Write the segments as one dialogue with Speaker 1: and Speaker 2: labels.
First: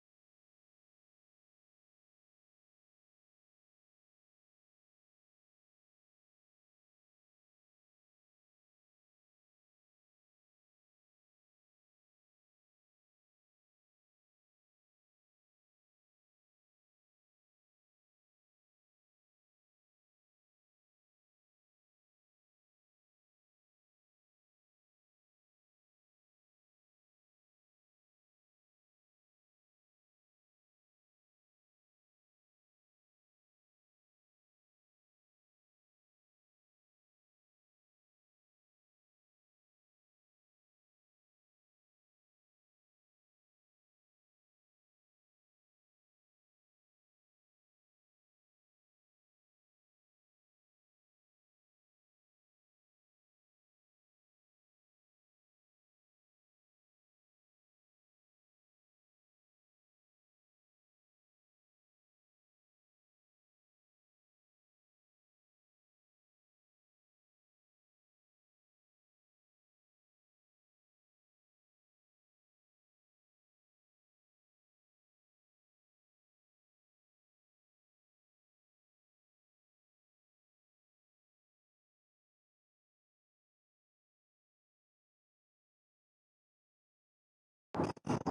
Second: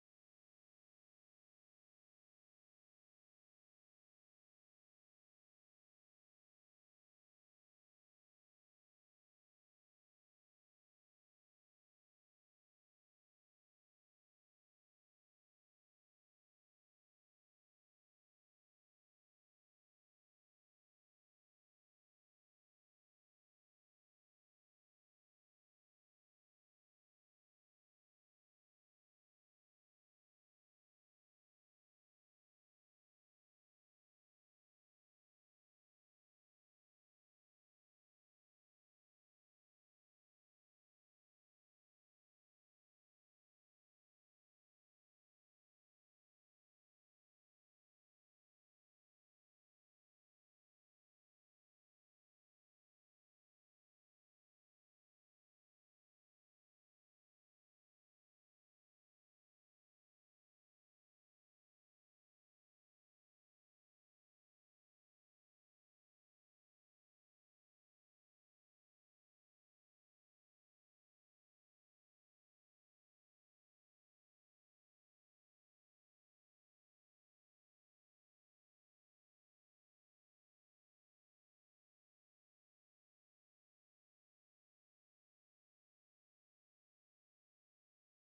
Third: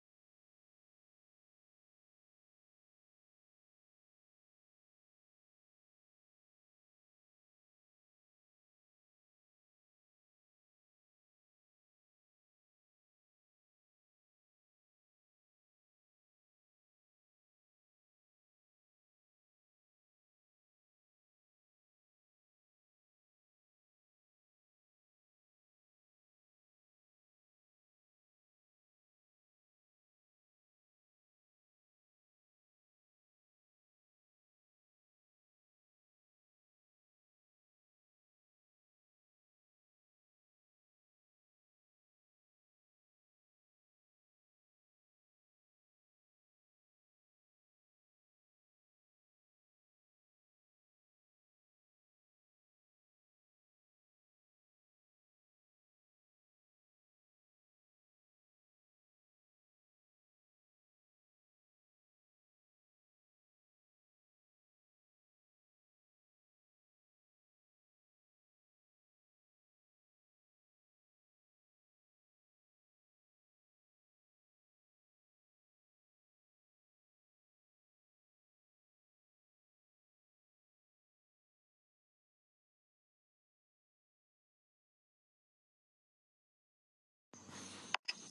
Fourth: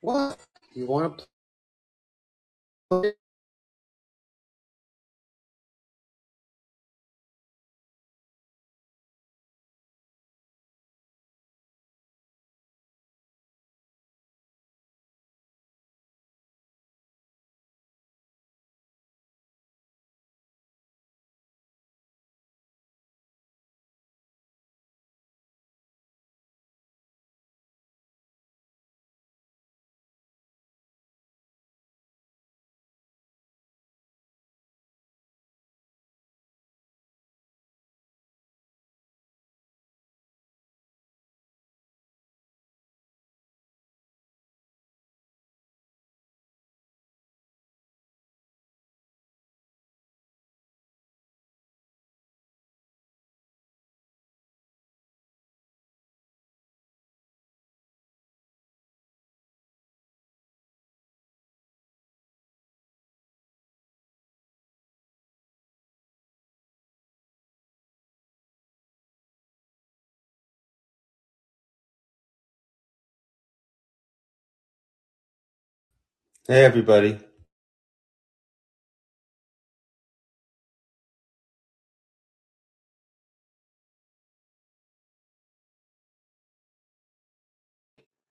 Speaker 1: What? You want to play? Hey, everybody.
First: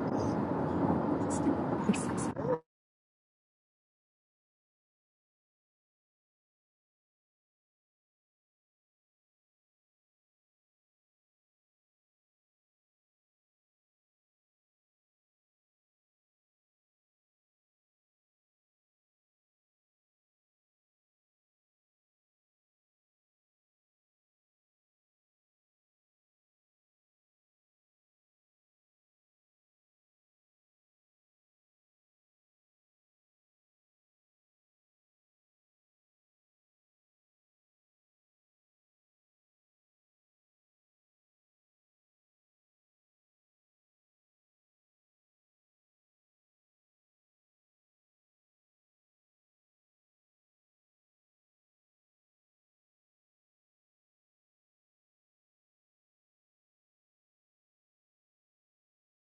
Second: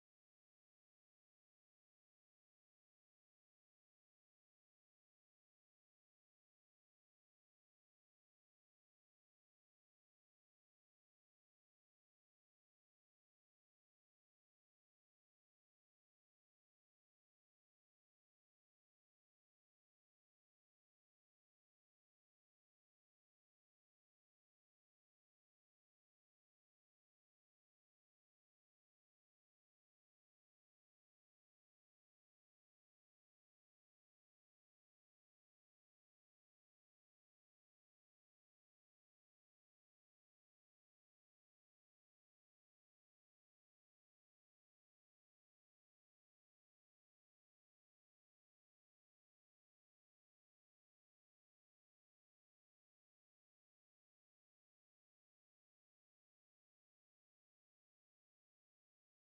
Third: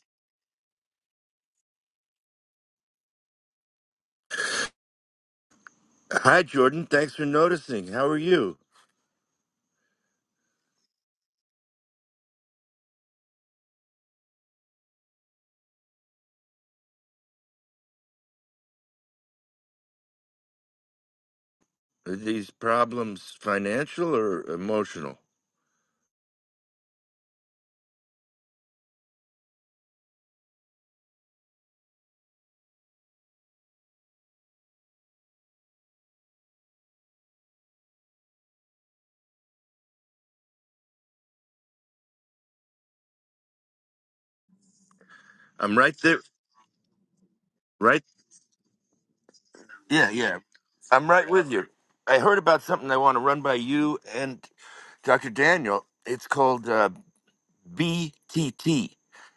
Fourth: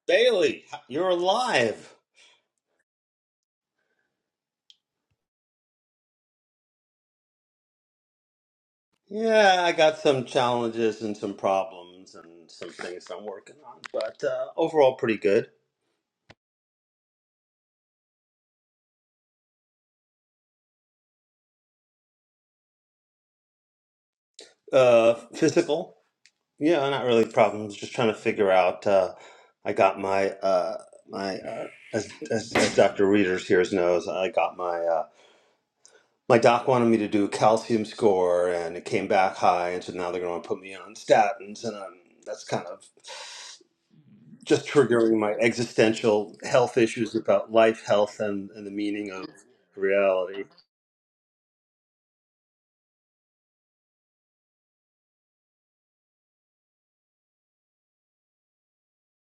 Speaker 1: Bailey, you're alive.
Speaker 2: Hi, Jordan. Thanks for noticing. How are you?
Speaker 1: Yeah, I got some challenges and some problems and some things I'm working on, but uh, overall pretty good.
Speaker 2: Are these problems financial or
Speaker 1: Uh,
Speaker 2: emotional?
Speaker 1: physical, yeah, not really problems. Just trying to figure out. Uh, I got my uh, my uh, as, as as Dr. Readers here knows, I got my uh, my doc wanted me to do a calcium score, and it came back high, and so now they're going to put me on statins, and um, that's kind of just triggering my
Speaker 2: I'm right there.
Speaker 1: existential health issues about life,
Speaker 2: Right?
Speaker 1: health, and, and the meaning of
Speaker 2: Yeah, yeah.
Speaker 1: reality.
Speaker 2: I'm right with you. I heard about something I want to run by you and Dr. Daniel. It's called uh, BTT,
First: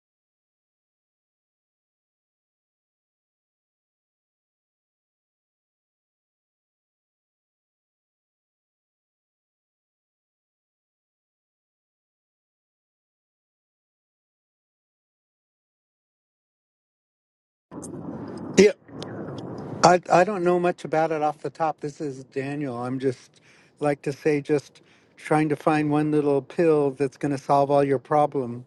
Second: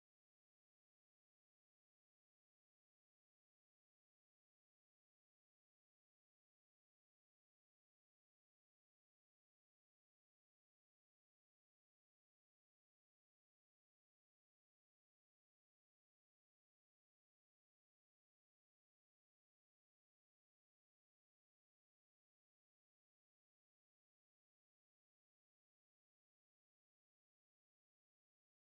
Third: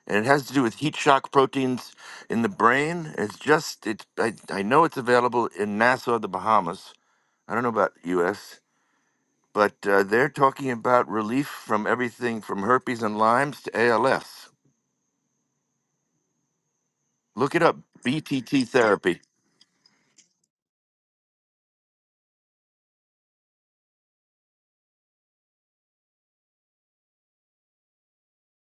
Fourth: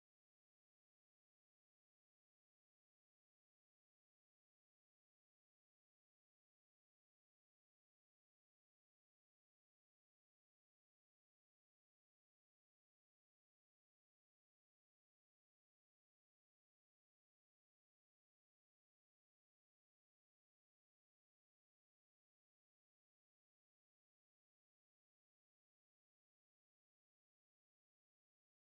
Speaker 2: and it has to do with heat shock proteins in the brain. It's just, it's, I, I know it's available in Nassau, the Bahamas. I don't know about U.S. but uh, they're talking about relief from everything from herpes and Lyme's to ALS. Look it up, BTT
Speaker 3: Yeah,
Speaker 2: therapy.
Speaker 3: I I don't know much about it off the top. This is Daniel. I'm just like to say just trying to find one little pill that's going to solve all your problem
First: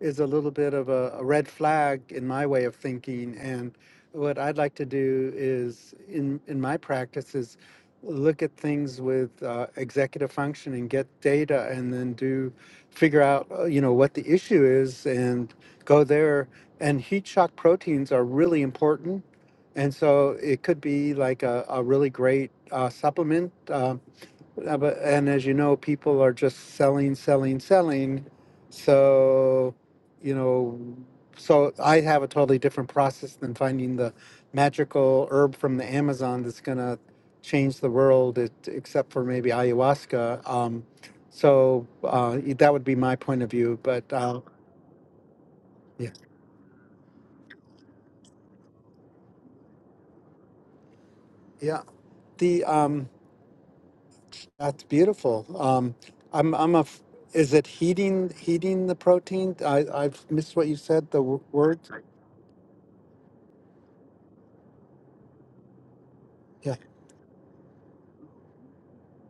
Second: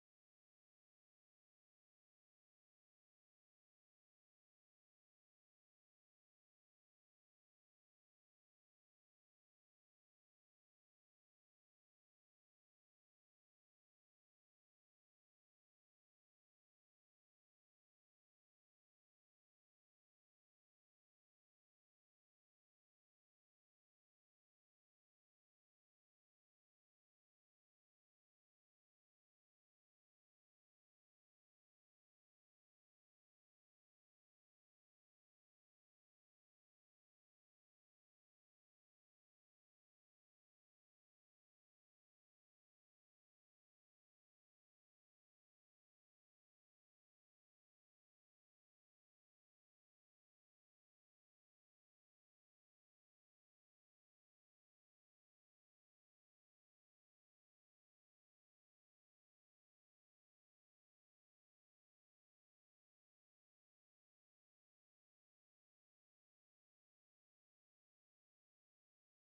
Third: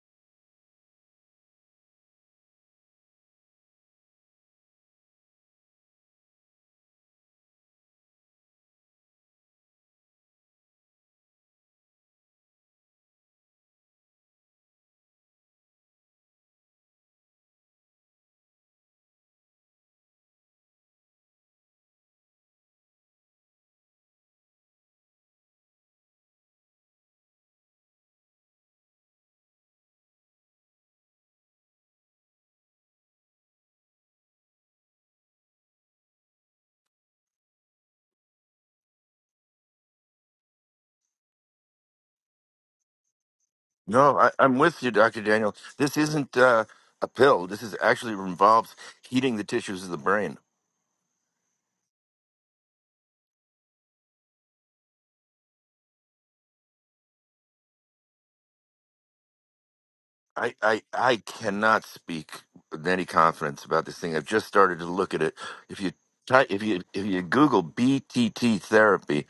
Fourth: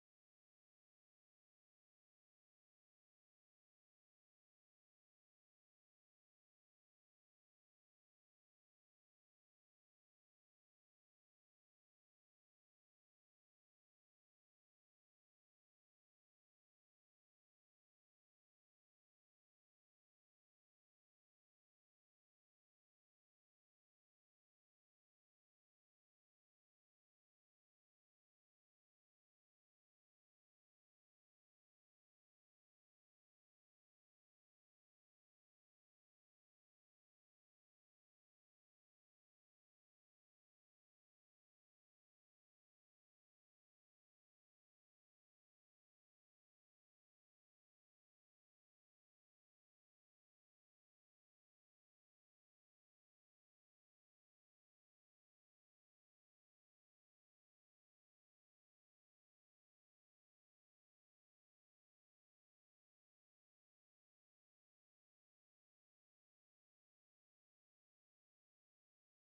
Speaker 3: is a little bit of a, a red flag in my way of thinking and what I'd like to do is in in my practice is look at things with uh, executive function and get data and then do figure out uh, you know what the issue is and go there and heat shock proteins are really important and so it could be like a, a really great uh, supplement. Um, uh, but, and as you know, people are just selling, selling, selling. So, you know, so I have a totally different process than finding the magical herb from the Amazon that's going to change the world, it, except for maybe ayahuasca. Um, so uh, that would be my point of view. But
Speaker 2: No, I,
Speaker 3: uh,
Speaker 2: I'm with you, Dr. Daniel. This
Speaker 3: yeah,
Speaker 2: isn't uh, a pill. This is actually involves heating the tissues of the brain.
Speaker 3: yeah. The um, That's beautiful. Um, I'm I'm a. f- Is it heating heating the protein? I I've
Speaker 2: I,
Speaker 3: missed what you
Speaker 2: I,
Speaker 3: said.
Speaker 2: I
Speaker 3: The w- word.
Speaker 2: cannot speak with any confidence about this thing. I've just started to look at it. If you ty- if
Speaker 3: Yeah,
Speaker 2: you if you Google BTT therapy,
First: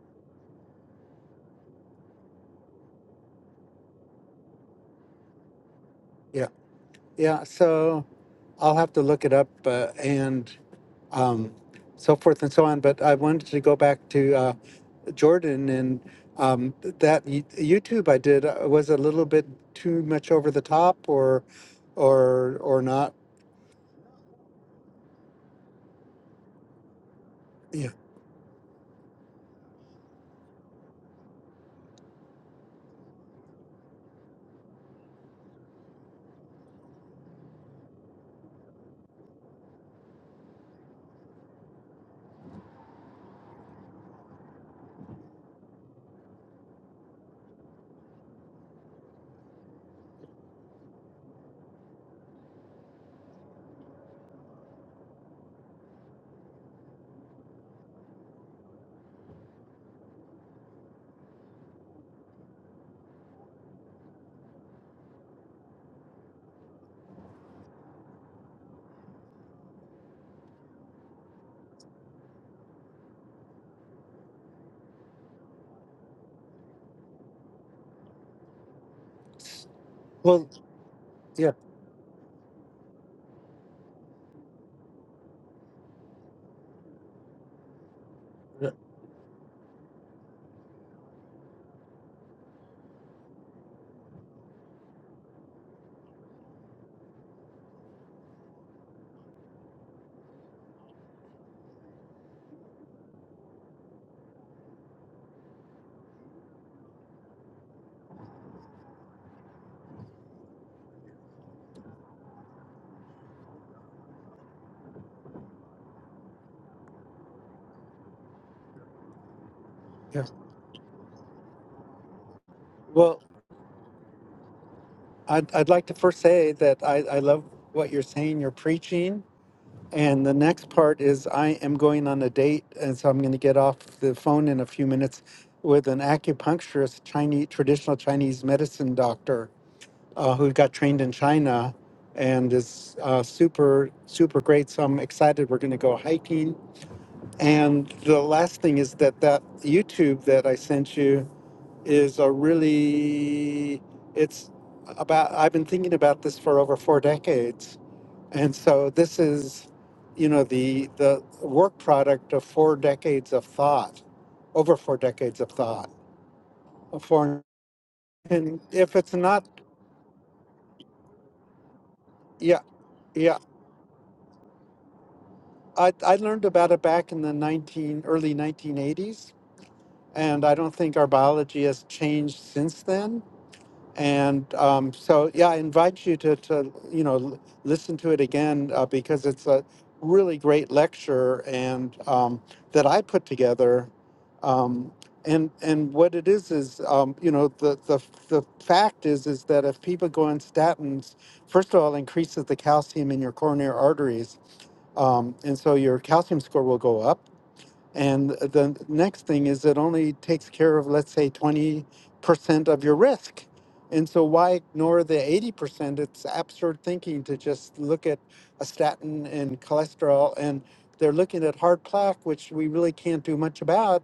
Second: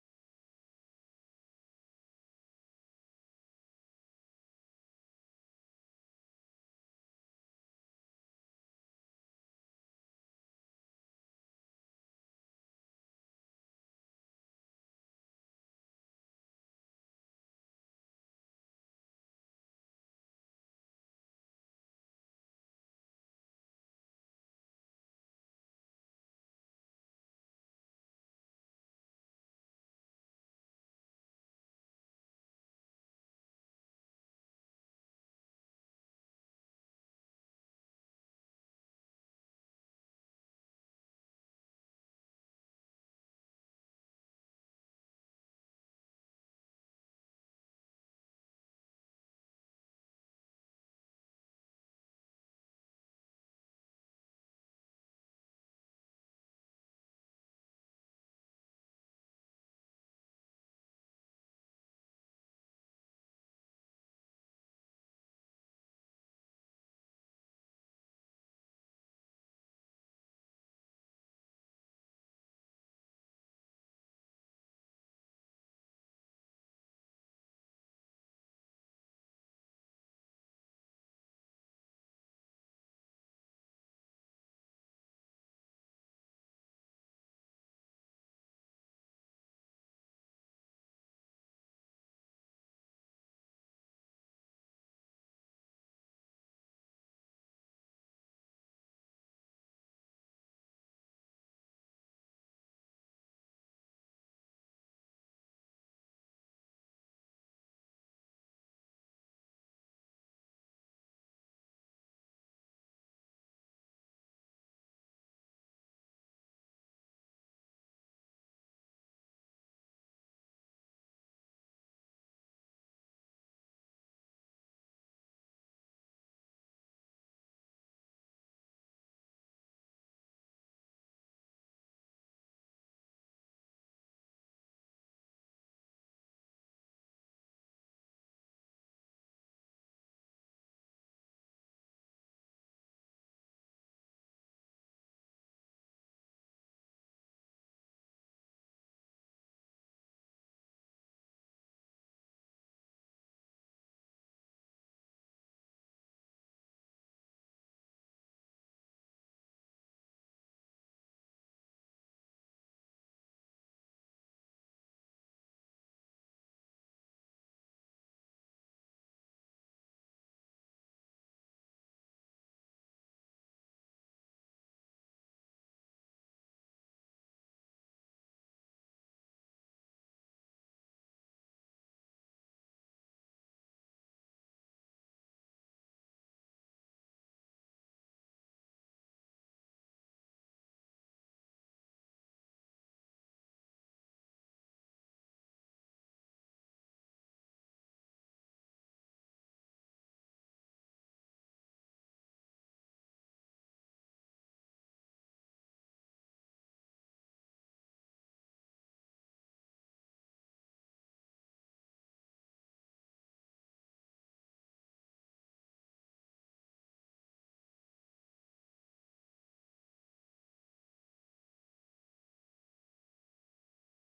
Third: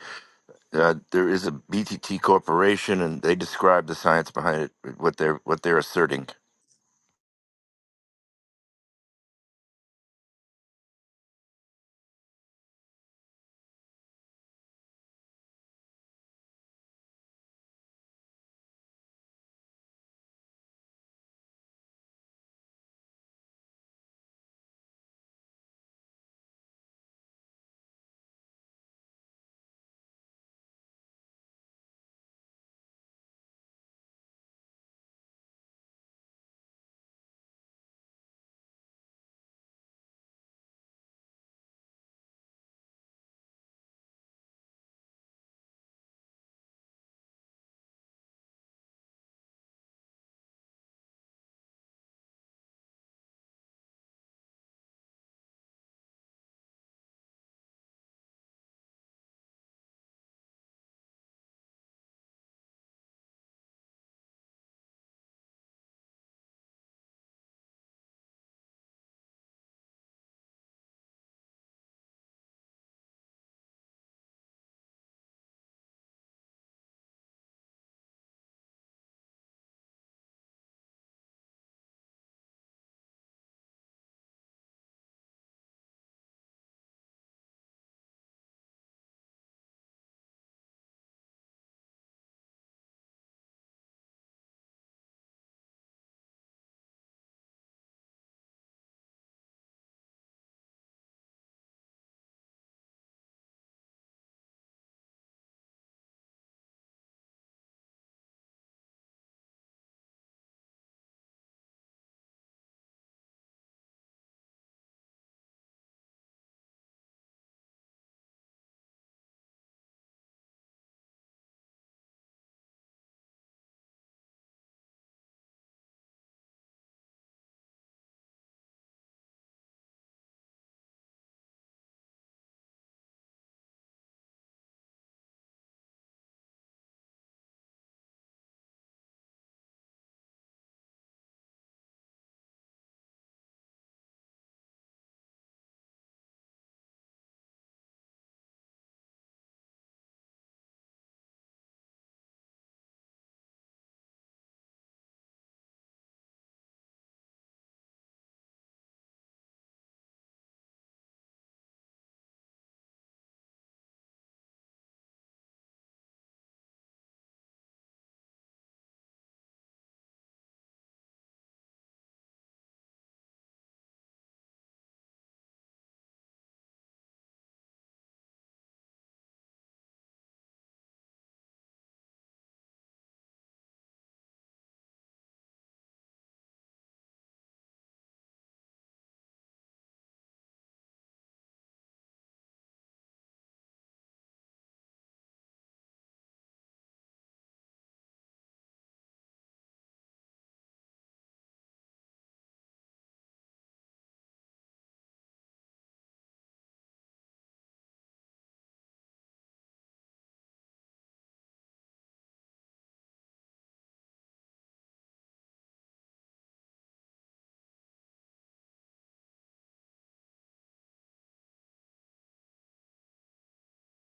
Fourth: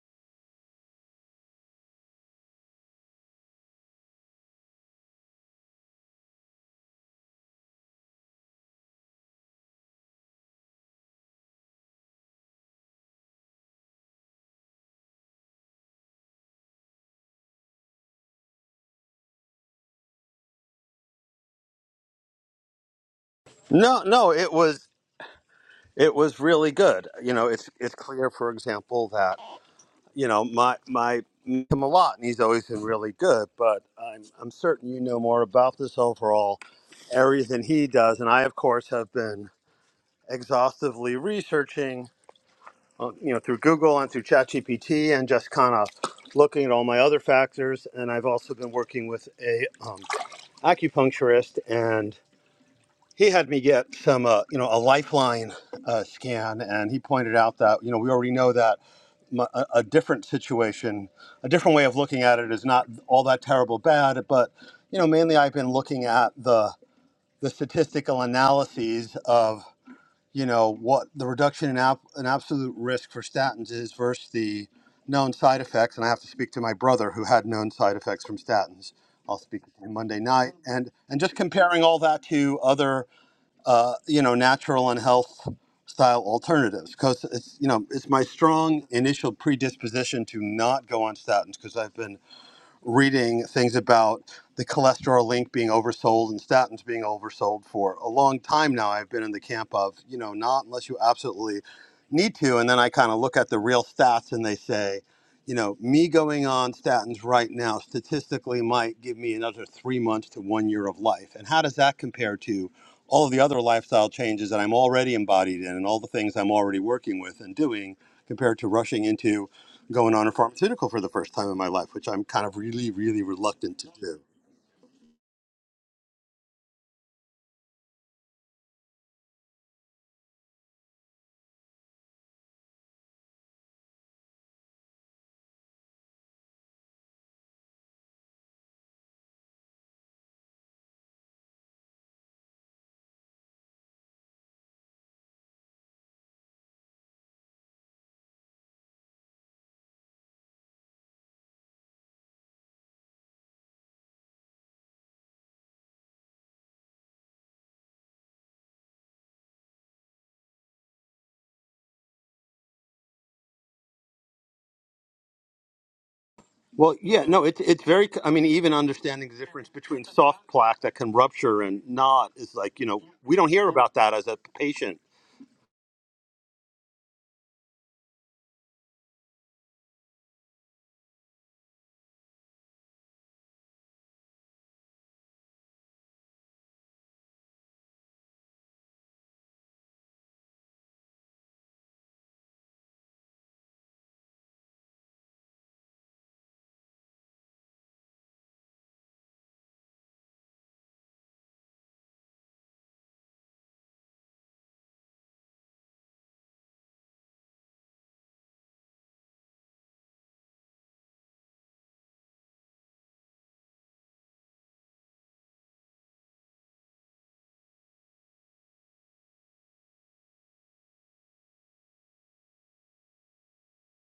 Speaker 2: uh, there is a BTT corporation, and they describe the science behind it, what they're what they're asserting.
Speaker 3: yeah, yeah. So I'll have to look it up uh, and um, so forth and so on. But I wanted to go back to uh, Jordan and um, that y- YouTube I did uh, was a little bit too much over the top, or or or not.
Speaker 1: No, no, it was it was really good. You know, it's
Speaker 3: Yeah.
Speaker 1: it's clear, for example, that you know my my meet him a lot, and he's always been really good. But I'm I'm certain you know more about this overall area than he does, and I, of course, have been exhaustively researching uh, you know, through Google and through ChatGPT and just kind of looking at all my other factors. And I've also been working with a um, acupuncturist, and he had me get some, uh, you know, a Lifeline uh, scan, and he pointed out that you know we already know that m- a, a different situation, a different way of looking at it is not all that terrible bad, but you know, mainly I've been looking at the the statistical analyses of you know what the reduction in, ab- in absolute risk for statins is versus the known side effects and i have to speak to my brother who had known side effects from statins i'll speak to him monday
Speaker 3: Well,
Speaker 1: night and and just
Speaker 3: yeah,
Speaker 1: comparing all that to other uh, you know natural and health style alternatives because it's you know it's my
Speaker 3: yeah.
Speaker 1: strong initial predisposition to not go on statins because i've been reading things about the cholesterol link being oversold and statins being oversold for a long time now. I've been in the camp of, you know, not unless you absolutely need to. And then I kind of look at the real stats and they say, you know, me going on statins right now statistically might give me another three months to one year of life. And how does that compare to all of the other lifestyle changes that I'm already embodied in and all the things I'm already working with and doing compared to rushing into going
Speaker 3: yeah.
Speaker 1: on a pharmaceutical for the first time in my life, which I'm kind of really,
Speaker 3: Well,
Speaker 1: really reluctant to do?
Speaker 3: I'd, I'd like to first say that I, I love what you're saying, you're preaching. And the next part is I am going on a date, and so I'm going to get off the phone in a few minutes with an acupuncturist, Chinese traditional Chinese medicine doctor uh, who got trained in China and is uh, super super great. So I'm excited. We're going to go hiking. And the last thing is that that YouTube that I sent you is a really it's about I've been thinking about this for over four decades. And so this is, you know, the the work product of four decades of thought, over four decades of thought.
Speaker 1: Well, yeah,
Speaker 3: For
Speaker 1: no, it's it's very. I mean,
Speaker 3: and
Speaker 1: even
Speaker 3: if it's
Speaker 1: understanding the
Speaker 3: not
Speaker 1: difference between soft plaque that can rupture and not is
Speaker 3: yeah,
Speaker 1: like you know we
Speaker 3: yeah.
Speaker 1: don't hear about that as a patient
Speaker 3: I, I learned about it back in the 19 early 1980s and I don't think our biology has changed since then And um, so, yeah, I invite you to, to you know, l- listen to it again uh, because it's a really great lecture and um, that I put together. Um, and and what it is is, um, you know, the, the the fact is is that if people go on statins, first of all, it increases the calcium in your coronary arteries, um, and so your calcium score will go up and the next thing is it only takes care of, let's say, 20% of your risk. And so why ignore the 80%? It's absurd thinking to just look at a statin and cholesterol, and they're looking at hard plaque, which we really can't do much about.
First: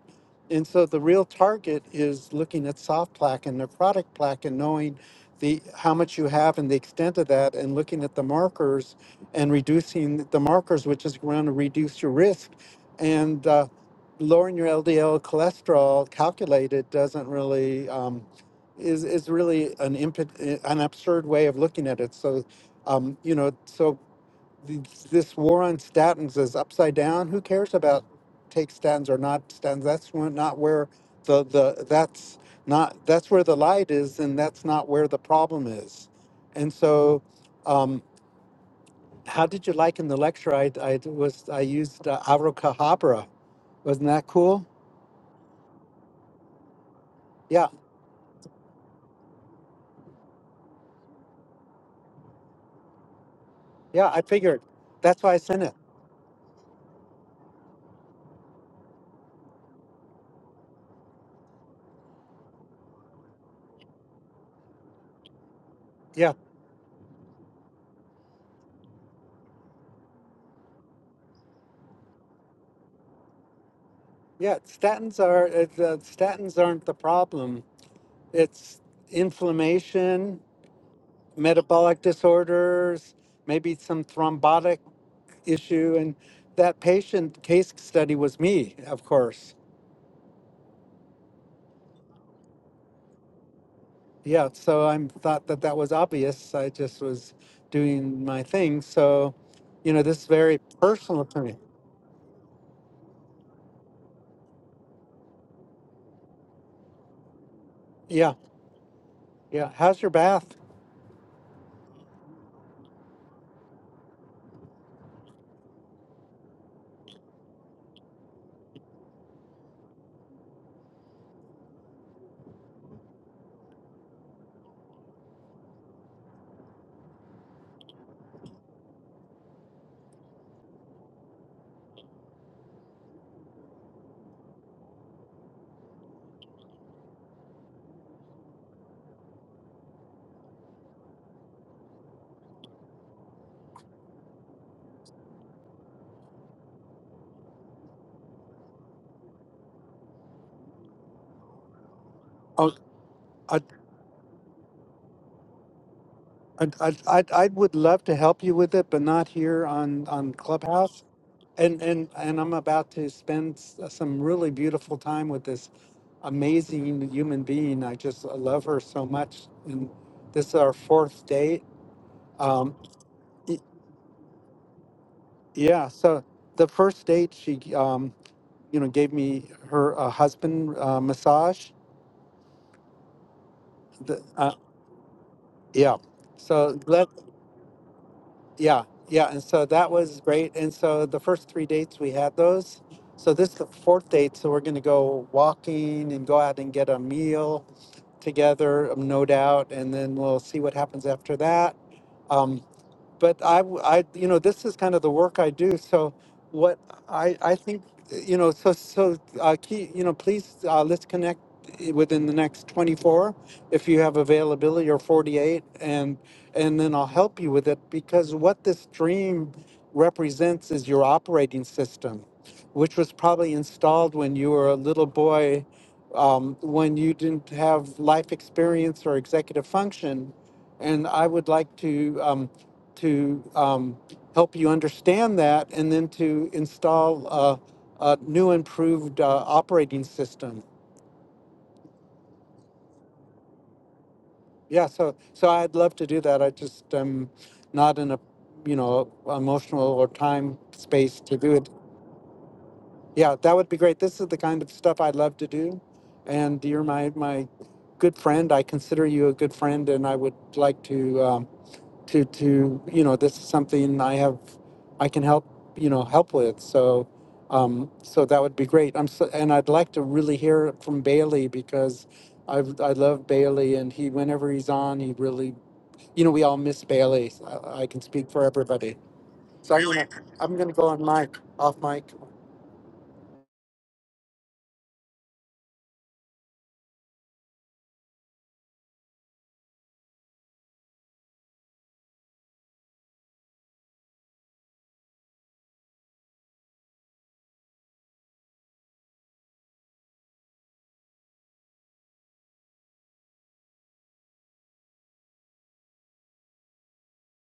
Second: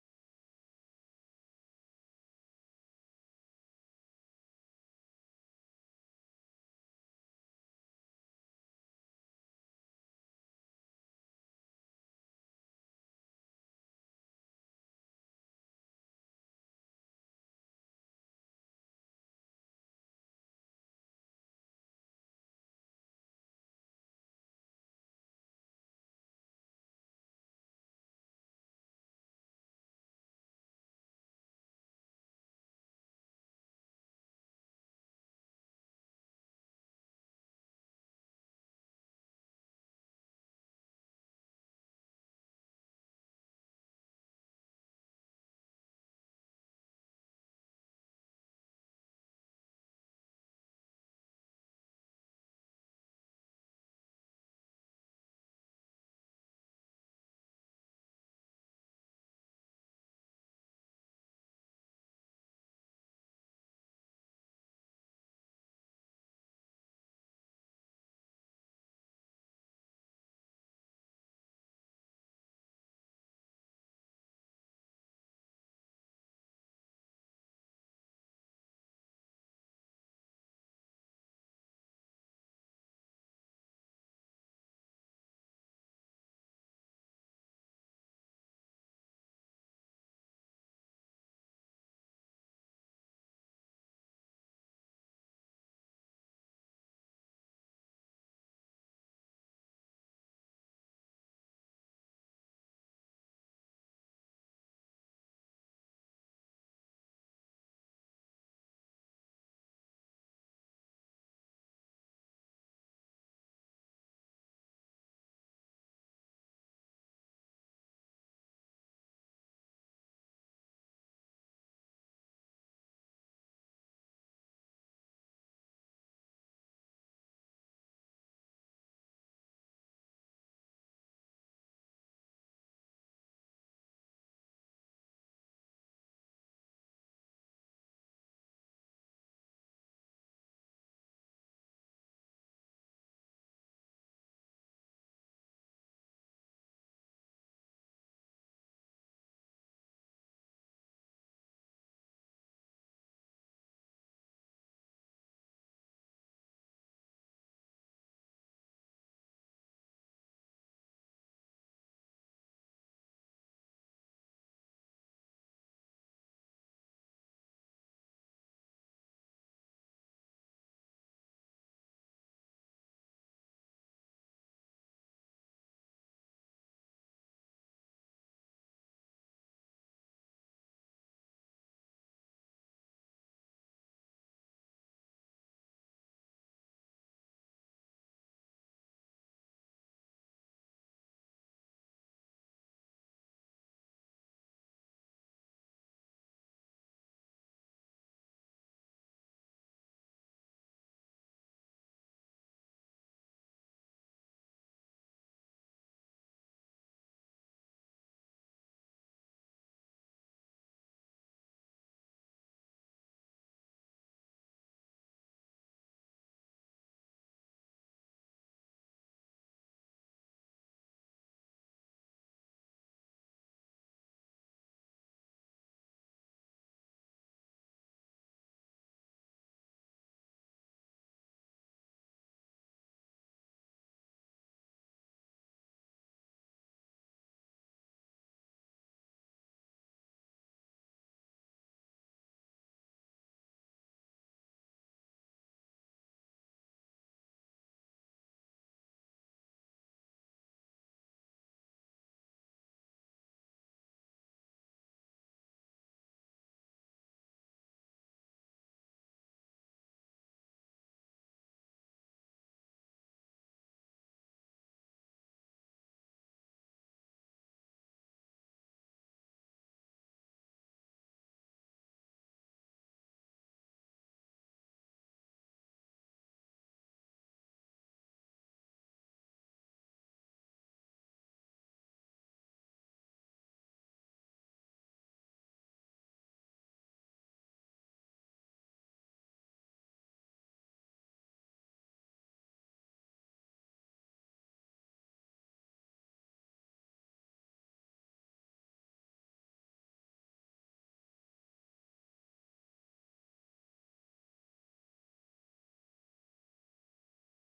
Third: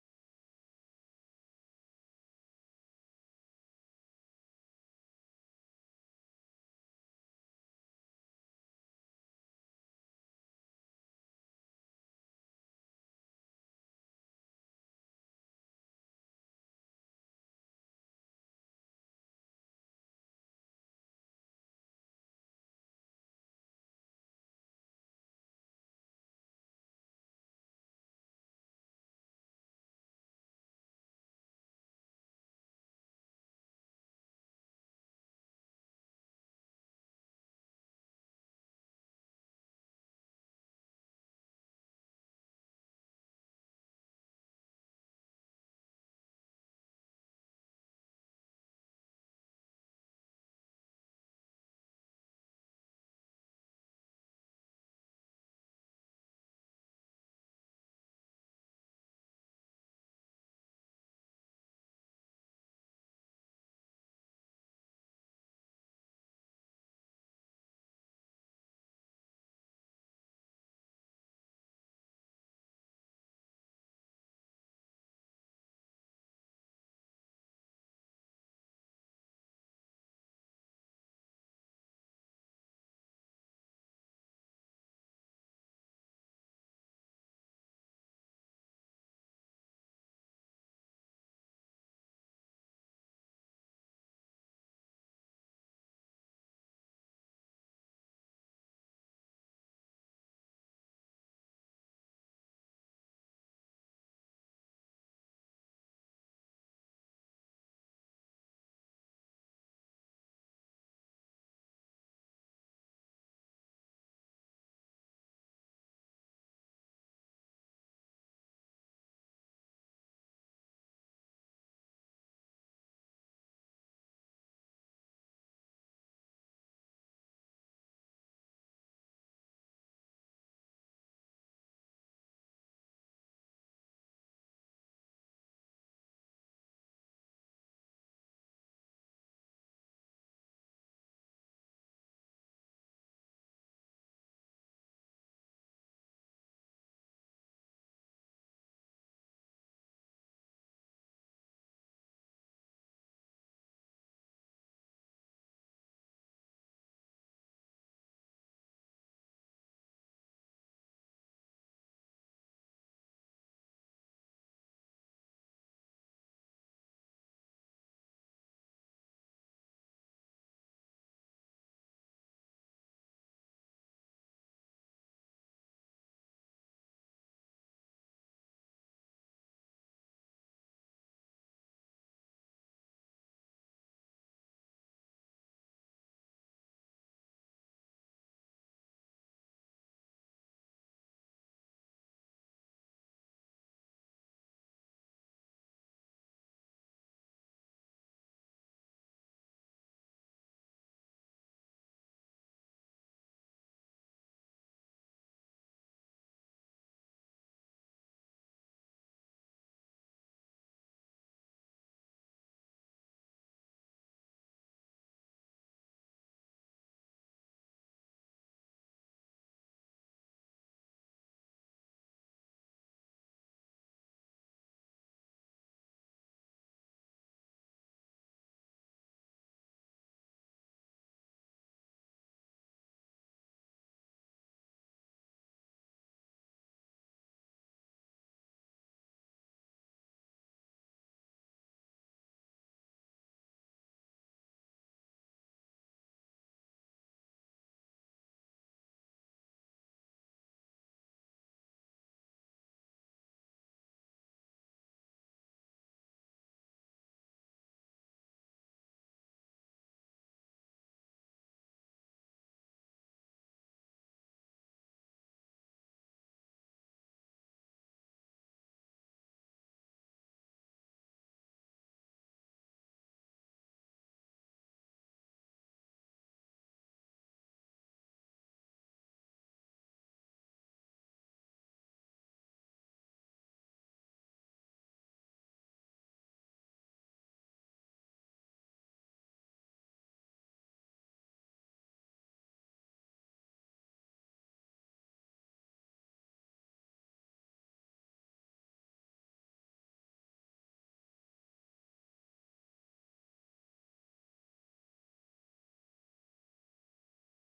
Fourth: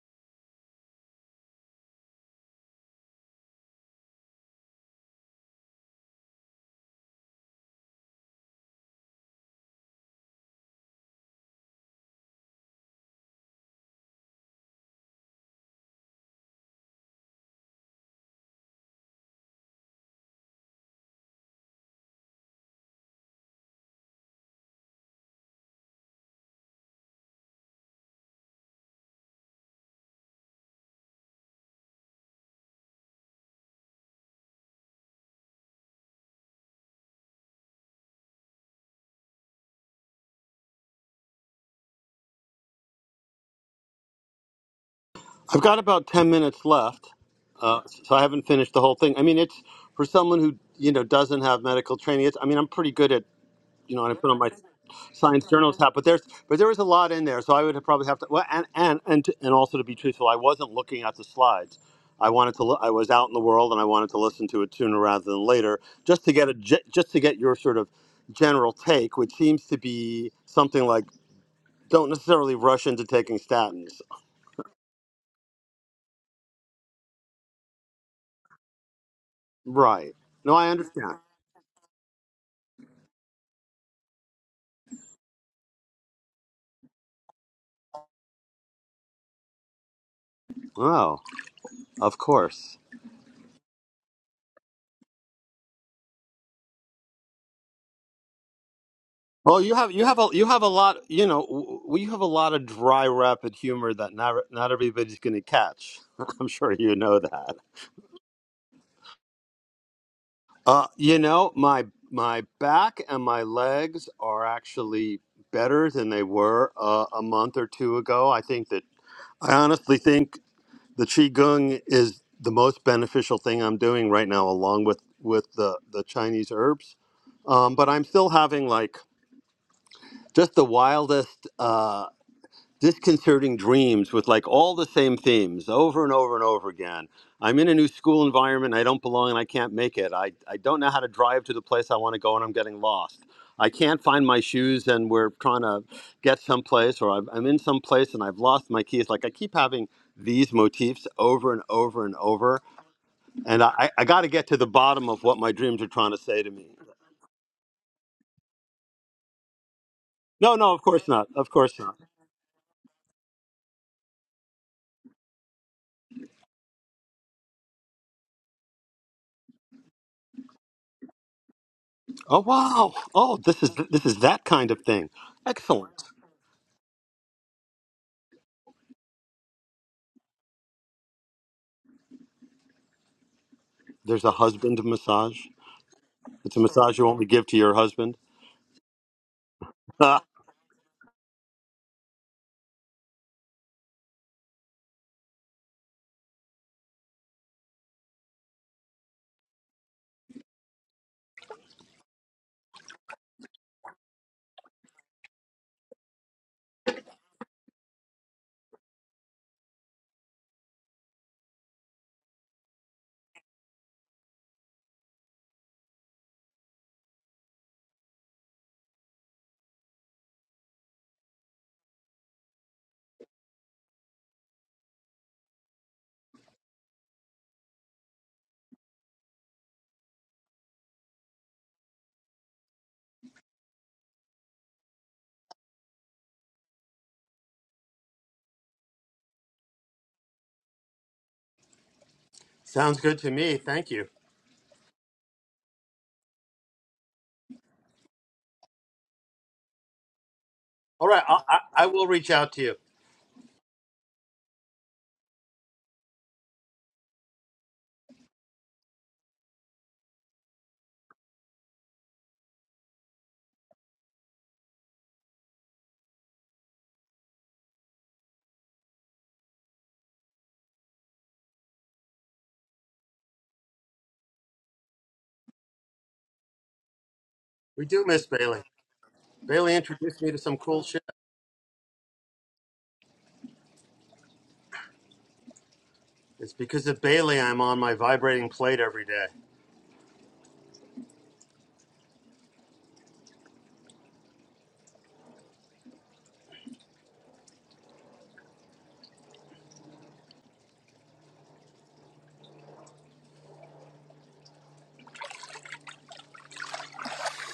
Speaker 3: And so the real target is looking at soft plaque and necrotic plaque and knowing the how much you have and the extent of that and looking at the markers and reducing the markers, which is going to reduce your risk. And uh, lowering your LDL cholesterol calculated doesn't really um, is is really an impet, an absurd way of looking at it. So, um, you know, so th- this war on statins is upside down. Who cares about take statins or not statins? That's where- not where the the that's not that's where the light is, and that's not where the problem is. And so. Um, how did you like in the lecture? I, I was I used uh, Avro Cadabra. Wasn't that cool?
Speaker 1: I've got about 10 minutes left,
Speaker 3: Yeah.
Speaker 1: uh, so I haven't finished the whole thing. I mean, it's for someone who, you know, doesn't have medical training. It's, I mean, I'm pretty good at, you know,
Speaker 3: Yeah,
Speaker 1: and I
Speaker 3: I
Speaker 1: put on my
Speaker 3: figured. That's why I
Speaker 1: science
Speaker 3: sent it.
Speaker 1: journals hat, but there's, but there was a lot in there. So I would probably have to, well, and, and, and, to, and also to be truthful, I wasn't looking at the slides. I wanted to, look, I was out in the world and I wanted to listen to it sooner rather than later, just to
Speaker 3: Yeah,
Speaker 1: get a, ge- just to get your sort of general take, which seems to be something like, don't necessarily rush into taking statins.
Speaker 3: yeah. Statins are it's, uh, statins aren't the problem. It's
Speaker 1: Right.
Speaker 3: inflammation,
Speaker 1: No, I understand.
Speaker 3: metabolic disorders, maybe some thrombotic issue, and that patient case study was me, of course.
Speaker 1: Oh, of course.
Speaker 3: Yeah, so I thought that that was obvious. I just was doing my thing. So,
Speaker 1: Well, you
Speaker 3: you
Speaker 1: have
Speaker 3: know,
Speaker 1: you
Speaker 3: this
Speaker 1: have
Speaker 3: is
Speaker 1: a you
Speaker 3: very
Speaker 1: have a lot.
Speaker 3: personal
Speaker 1: You
Speaker 3: to
Speaker 1: know,
Speaker 3: me.
Speaker 1: w- w- have a lot of dry, rapid humor that not not everybody's going to catch. I'm sure you know that.
Speaker 3: Yeah, yeah. How's your bath?
Speaker 1: Uh, you know, my my back and my legs are actually better than they were uh, a month or two ago. I think that I honestly think the qigong is the most beneficial thing I'm doing right now, along with with the the Chinese herbs. Um, but I'm still having like just the wildest. Uh, disconcerting dreams with like all the same themes over and over and over again. I'm in a new school environment. I don't belong and I can't make it. I, I don't know how to drive to the place I want to go and I'm getting lost. I can't find my shoes and we're trying to get someplace or I'm I'm in some place and I've lost my keys. Like I keep having these motifs over and over and over.
Speaker 3: Oh, I
Speaker 1: And I, I got to get to the bottom of what my dreams are trying to say to
Speaker 3: I,
Speaker 1: me.
Speaker 3: I, I, I would love to help you with it, but not here on, on
Speaker 1: No, no, of
Speaker 3: Clubhouse.
Speaker 1: course not. Of course
Speaker 3: And,
Speaker 1: not.
Speaker 3: and, and I'm about to spend s- some really beautiful time with this amazing human being. I just I love her so much. And this is our fourth date.
Speaker 1: Oh,
Speaker 3: Um,
Speaker 1: wow. Oh,
Speaker 3: y-
Speaker 1: this is, this is that kind of thing.
Speaker 3: yeah.
Speaker 1: Excellent.
Speaker 3: So the first date, she, um, you know, gave me her uh, husband uh, massage. The,
Speaker 1: There's a
Speaker 3: uh,
Speaker 1: husband massage.
Speaker 3: yeah.
Speaker 1: It's a
Speaker 3: So
Speaker 1: massage you only give to your husband.
Speaker 3: Yeah, yeah, and so that was great. And so the first three dates we had those. So this is the fourth date, so we're gonna go walking and go out and get a meal together, um, no doubt, and then we'll see what happens after that. Um, but I, w- I- you know, this is kind of the work I do. So what I, I think, you know, so, so, uh, key, you know, please, uh, let's connect i- within the next 24 if you have availability or 48 and, and then I'll help you with it because what this dream represents is your operating system, which was probably installed when you were a little boy, um, when you didn't have life experience or executive function. And I would like to, um, to um, help you understand that and then to install a, a new improved uh, operating system.
Speaker 1: Sounds good to me. Thank you.
Speaker 3: Yeah, so so I'd love to do that. I just am not in a you know emotional or time
Speaker 1: All
Speaker 3: space
Speaker 1: right,
Speaker 3: to
Speaker 1: I,
Speaker 3: do
Speaker 1: I,
Speaker 3: it.
Speaker 1: I will reach out to you.
Speaker 3: Yeah, that would be great. This is the kind of stuff I'd love to do, and you're my my good friend. I consider you a good friend, and I would like to. um, to to you know this is something I have I can help you know help with so um, so that would be great I'm so, and I'd like to really hear from Bailey because I I love Bailey and he whenever he's on he really you know we all miss Bailey So I, I
Speaker 1: We
Speaker 3: can
Speaker 1: do miss
Speaker 3: speak for
Speaker 1: Bailey.
Speaker 3: everybody so
Speaker 1: Bailey
Speaker 3: I'm gonna
Speaker 1: introduced me to
Speaker 3: I'm
Speaker 1: some
Speaker 3: gonna
Speaker 1: cool
Speaker 3: go
Speaker 1: shit.
Speaker 3: on mic off mic
Speaker 1: It's because of Bailey I'm on my vibrating plate every day.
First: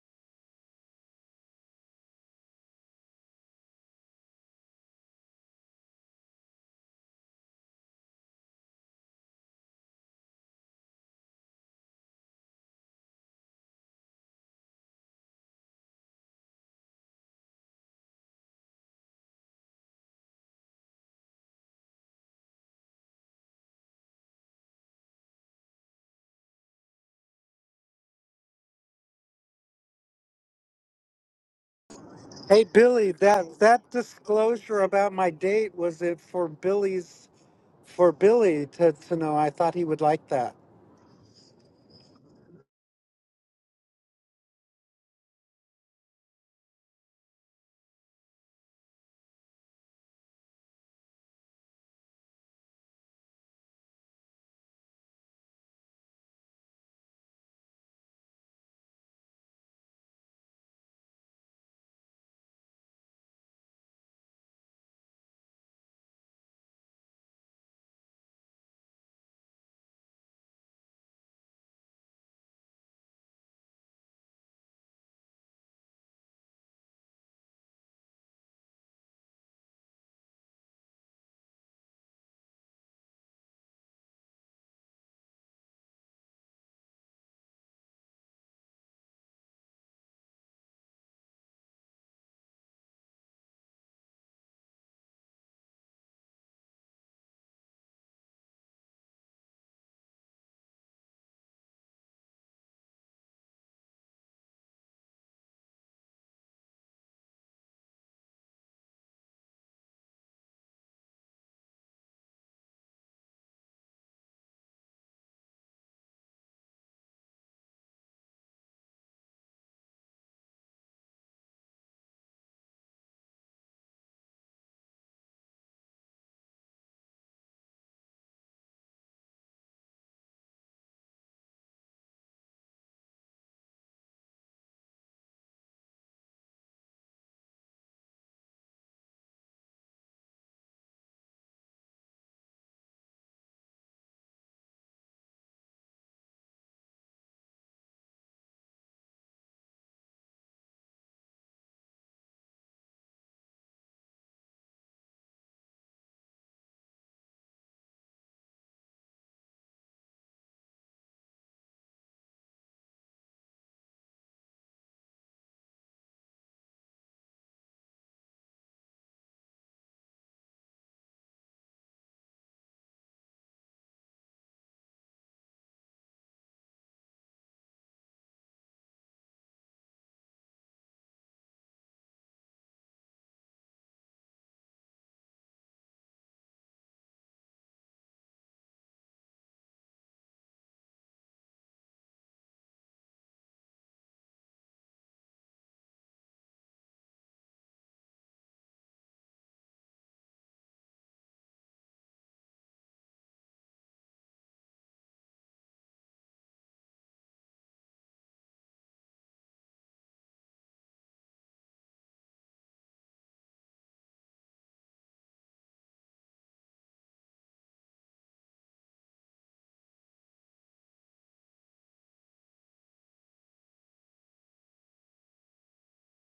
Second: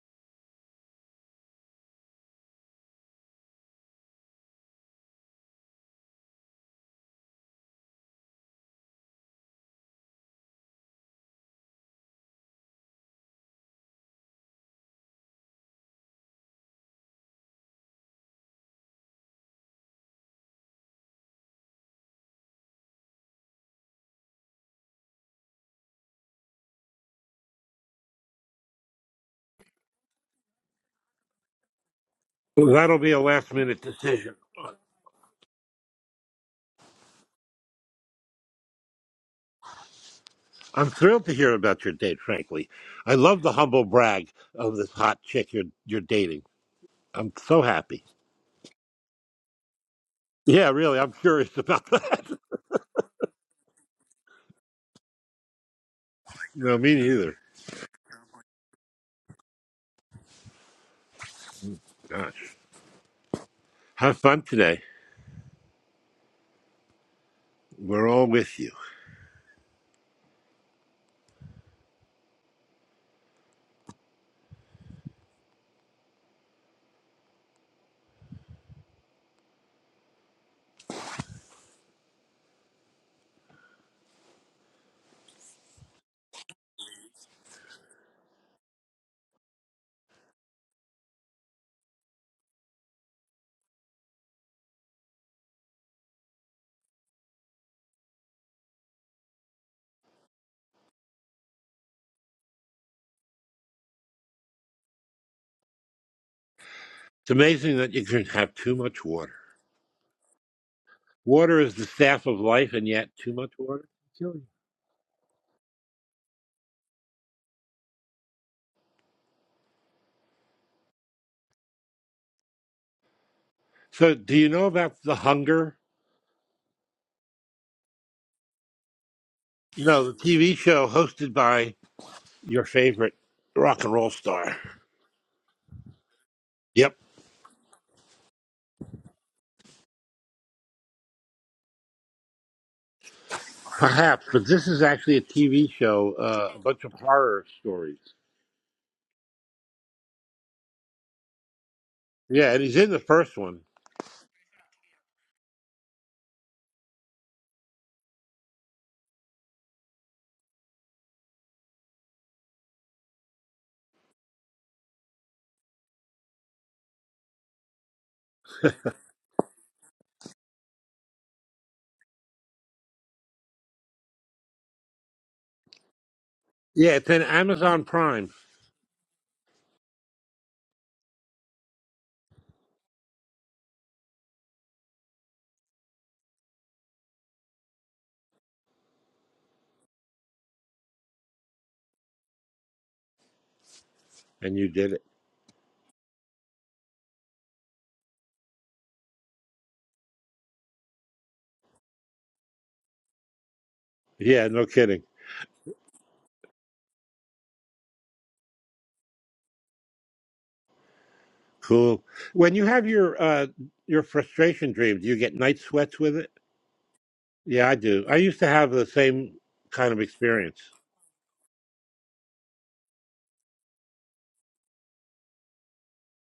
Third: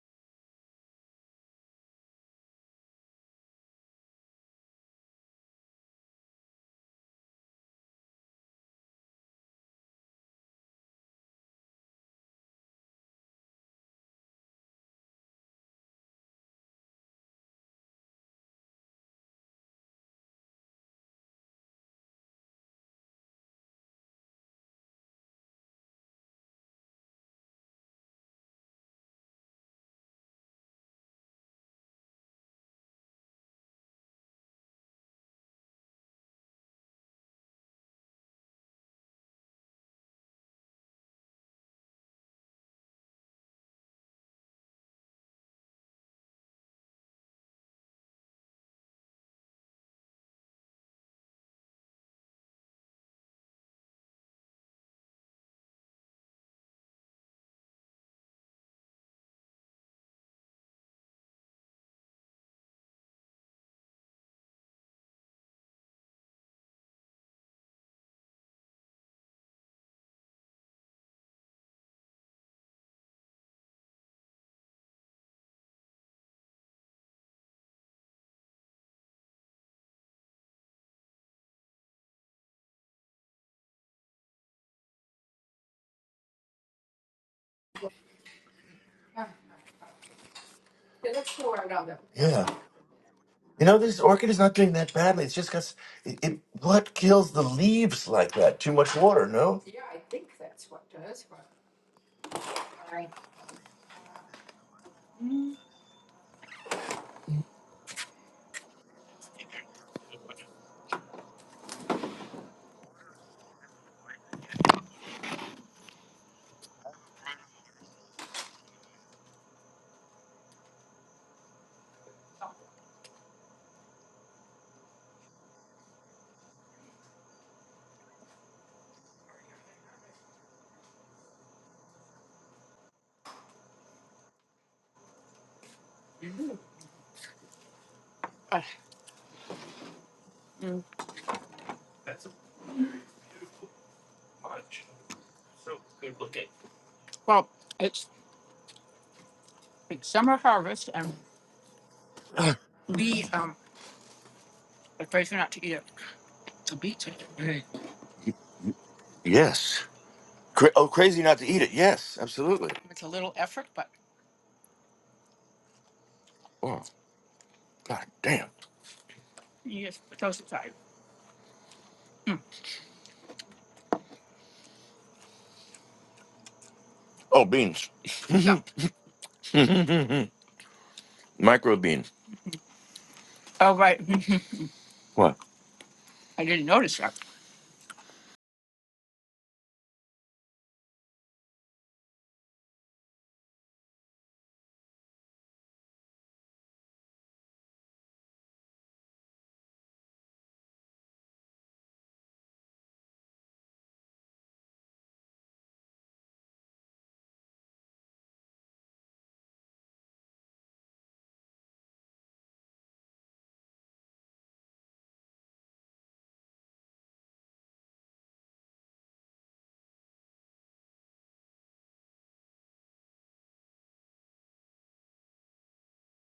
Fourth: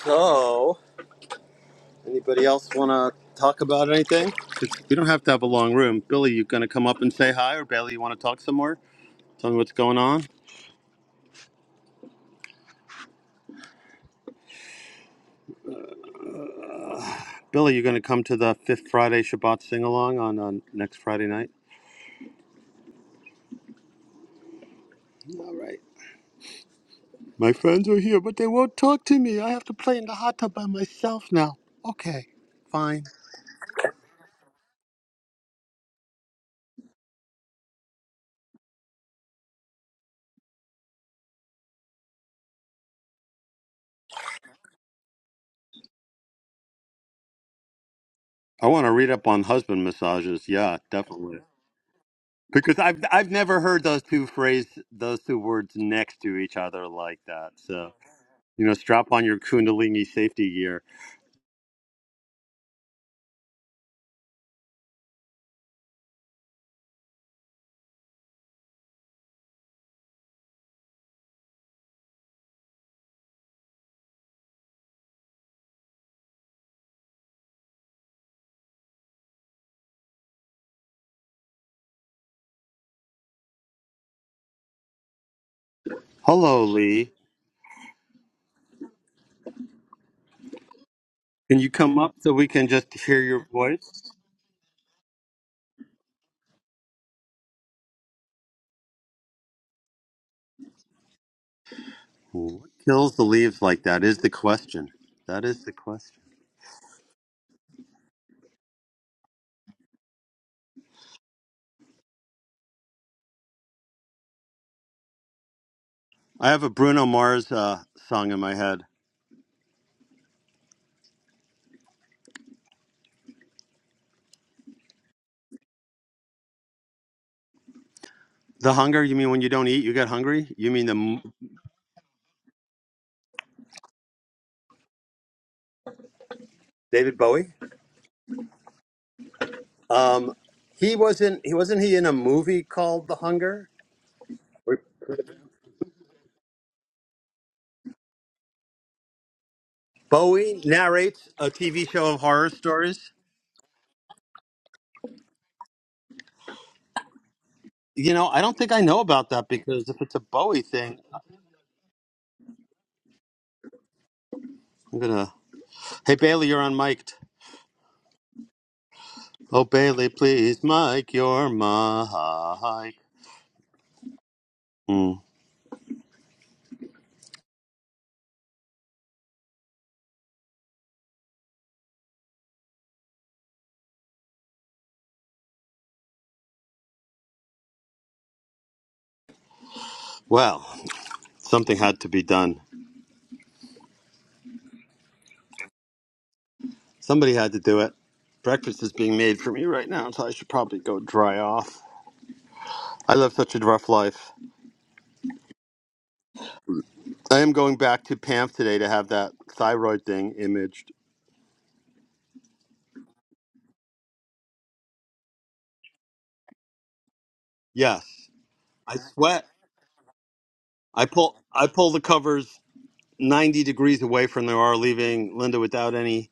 Speaker 1: So, anybody else want to talk about anything? 'Cause we don't have to have a long room. Billy, you going to come up and say hi, or Bailey, you want to talk some more? Tell me what's going on. Billy, you going to come to the Fifth Friday Shabbat sing along on, on next Friday night? All right. My friends are here, but they won't talk to me. I have to play in the hot tub by myself now. Okay,
Speaker 3: hey
Speaker 4: Well, that'll
Speaker 1: fine.
Speaker 4: be
Speaker 3: Billy
Speaker 4: a last
Speaker 3: that
Speaker 4: minute
Speaker 3: that
Speaker 4: decision.
Speaker 3: disclosure about my date was it for Billy's for Billy to to know I thought he would like that
Speaker 4: I'm thrilled to hear about your date, frankly. I love the humble brag of this hot chick you're, you're dating. I'm so happy.
Speaker 1: I want to read up on husband massages.
Speaker 4: Yeah,
Speaker 1: Yeah,
Speaker 4: really, I'm
Speaker 1: definitely.
Speaker 4: curious about that.
Speaker 1: Because I've I've never heard those two phrase those two words next to each
Speaker 4: no,
Speaker 1: other
Speaker 4: me
Speaker 1: like
Speaker 4: neither.
Speaker 1: that. So you know, strap on your Kundalini safety gear.
Speaker 4: Gosh. Have fun today. We're all with you.
Speaker 1: Hello, Lee. Can you come up so we
Speaker 2: Yeah.
Speaker 1: can just hear your
Speaker 2: You know, this
Speaker 1: voice?
Speaker 2: orchid is not doing that badly. It's just because it, it, what kills the leaves like that? Too much water, no?
Speaker 1: What kills the leaves like that is the question. That is the question.
Speaker 4: It's amazing that you can have too much water. Water is the staff of life, and yet too much water can kill you.
Speaker 1: I have a Bruno Mars uh, song in my head.
Speaker 4: So, do you know about The Hunger?
Speaker 1: The hunger? You mean when you don't eat,
Speaker 4: You
Speaker 1: you get
Speaker 4: know, the
Speaker 1: hungry?
Speaker 4: TV
Speaker 1: You mean
Speaker 4: show
Speaker 1: the
Speaker 4: hosted
Speaker 1: m-
Speaker 4: by your favorite rock and roll star. Yep.
Speaker 1: David Bowie? Um, he wasn't. He wasn't he in a movie called The Hunger?
Speaker 4: Perhaps, but this
Speaker 1: Where
Speaker 4: is actually a TV show, uh, a bunch of horror
Speaker 2: Well,
Speaker 4: stories.
Speaker 2: it's it's summer
Speaker 1: Bowie
Speaker 2: harvest, and
Speaker 1: narrates a TV show of horror
Speaker 4: Yeah, and he's in the
Speaker 1: stories.
Speaker 2: we
Speaker 4: first
Speaker 2: um
Speaker 4: one.
Speaker 2: advise you not to eat it. The beets are big.
Speaker 1: You know, I don't think I know about that
Speaker 2: Yes.
Speaker 1: because if it's a Bowie
Speaker 2: Cra- oh,
Speaker 1: thing,
Speaker 2: crazy not to eat it. Yes, absolutely. It's a little effort, but
Speaker 1: I'm gonna. Hey Bailey, you're on
Speaker 2: Oh,
Speaker 1: mic'd.
Speaker 2: god damn.
Speaker 1: Oh
Speaker 2: you just
Speaker 1: Bailey,
Speaker 2: put those
Speaker 1: please
Speaker 2: aside.
Speaker 1: mic your
Speaker 2: Mm.
Speaker 1: mic. Mm.
Speaker 4: Yeah, it's in
Speaker 2: Oh,
Speaker 4: Amazon
Speaker 2: beans.
Speaker 4: Prime,
Speaker 2: Yeah. Micro beans. Oh right, What? I didn't notice that.
Speaker 1: Well, something had to be done.
Speaker 4: and you did it.
Speaker 1: Somebody had to do it. Breakfast is being made for me right now, so I should probably go dry off. I live such a rough life.
Speaker 4: Yeah, no kidding.
Speaker 1: I am going back to Pam today to have that thyroid thing imaged.
Speaker 4: Cool. When you have your uh, your frustration dream, do you get night sweats with it? Yeah, I do.
Speaker 1: Yes,
Speaker 4: I used to have the
Speaker 1: I
Speaker 4: same
Speaker 1: sweat.
Speaker 4: kind of experience.
Speaker 1: I pull. I pull the covers ninety degrees away from the R, leaving Linda without any.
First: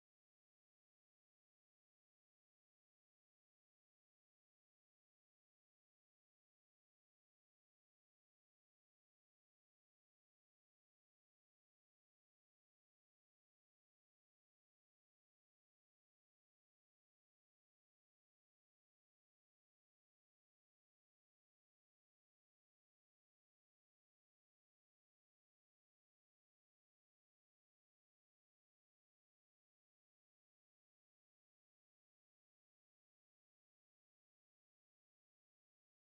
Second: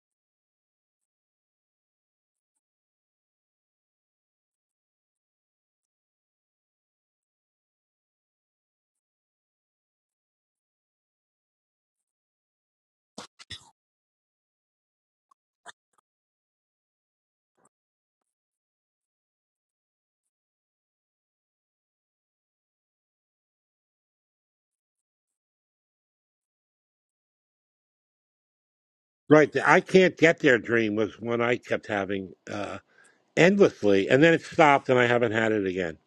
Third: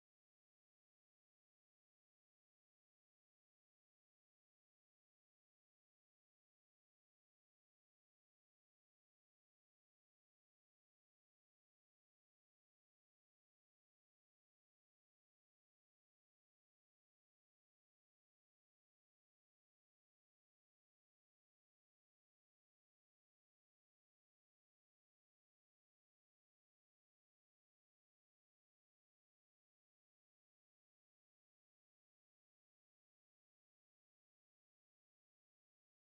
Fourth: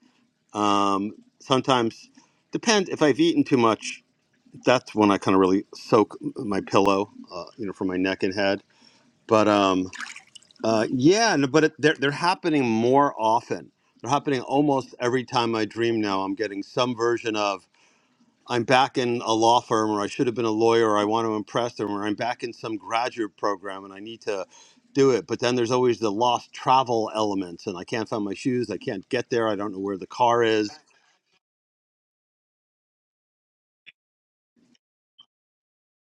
Speaker 1: Um, sometimes depend if I've eaten too much. That's when I kind of really soak my pillow, uh, you know, for my neck and head. But um, uh, yeah, no, but it, they're they're happening more often. They're happening almost every time I dream now. I'm getting some version of. I'm back in a law firm, or I should have been a lawyer, or I want to impress them, or I'm back in some graduate program and I need to do it. But then there's always the lost travel elements, and I can't find my shoes, I can't get there,
Speaker 4: Right,
Speaker 1: I
Speaker 4: the
Speaker 1: don't know
Speaker 4: I
Speaker 1: where the
Speaker 4: can't get
Speaker 1: car
Speaker 4: there
Speaker 1: is.
Speaker 4: dream was one I kept having uh, endlessly, and then it stopped, and I haven't had it again.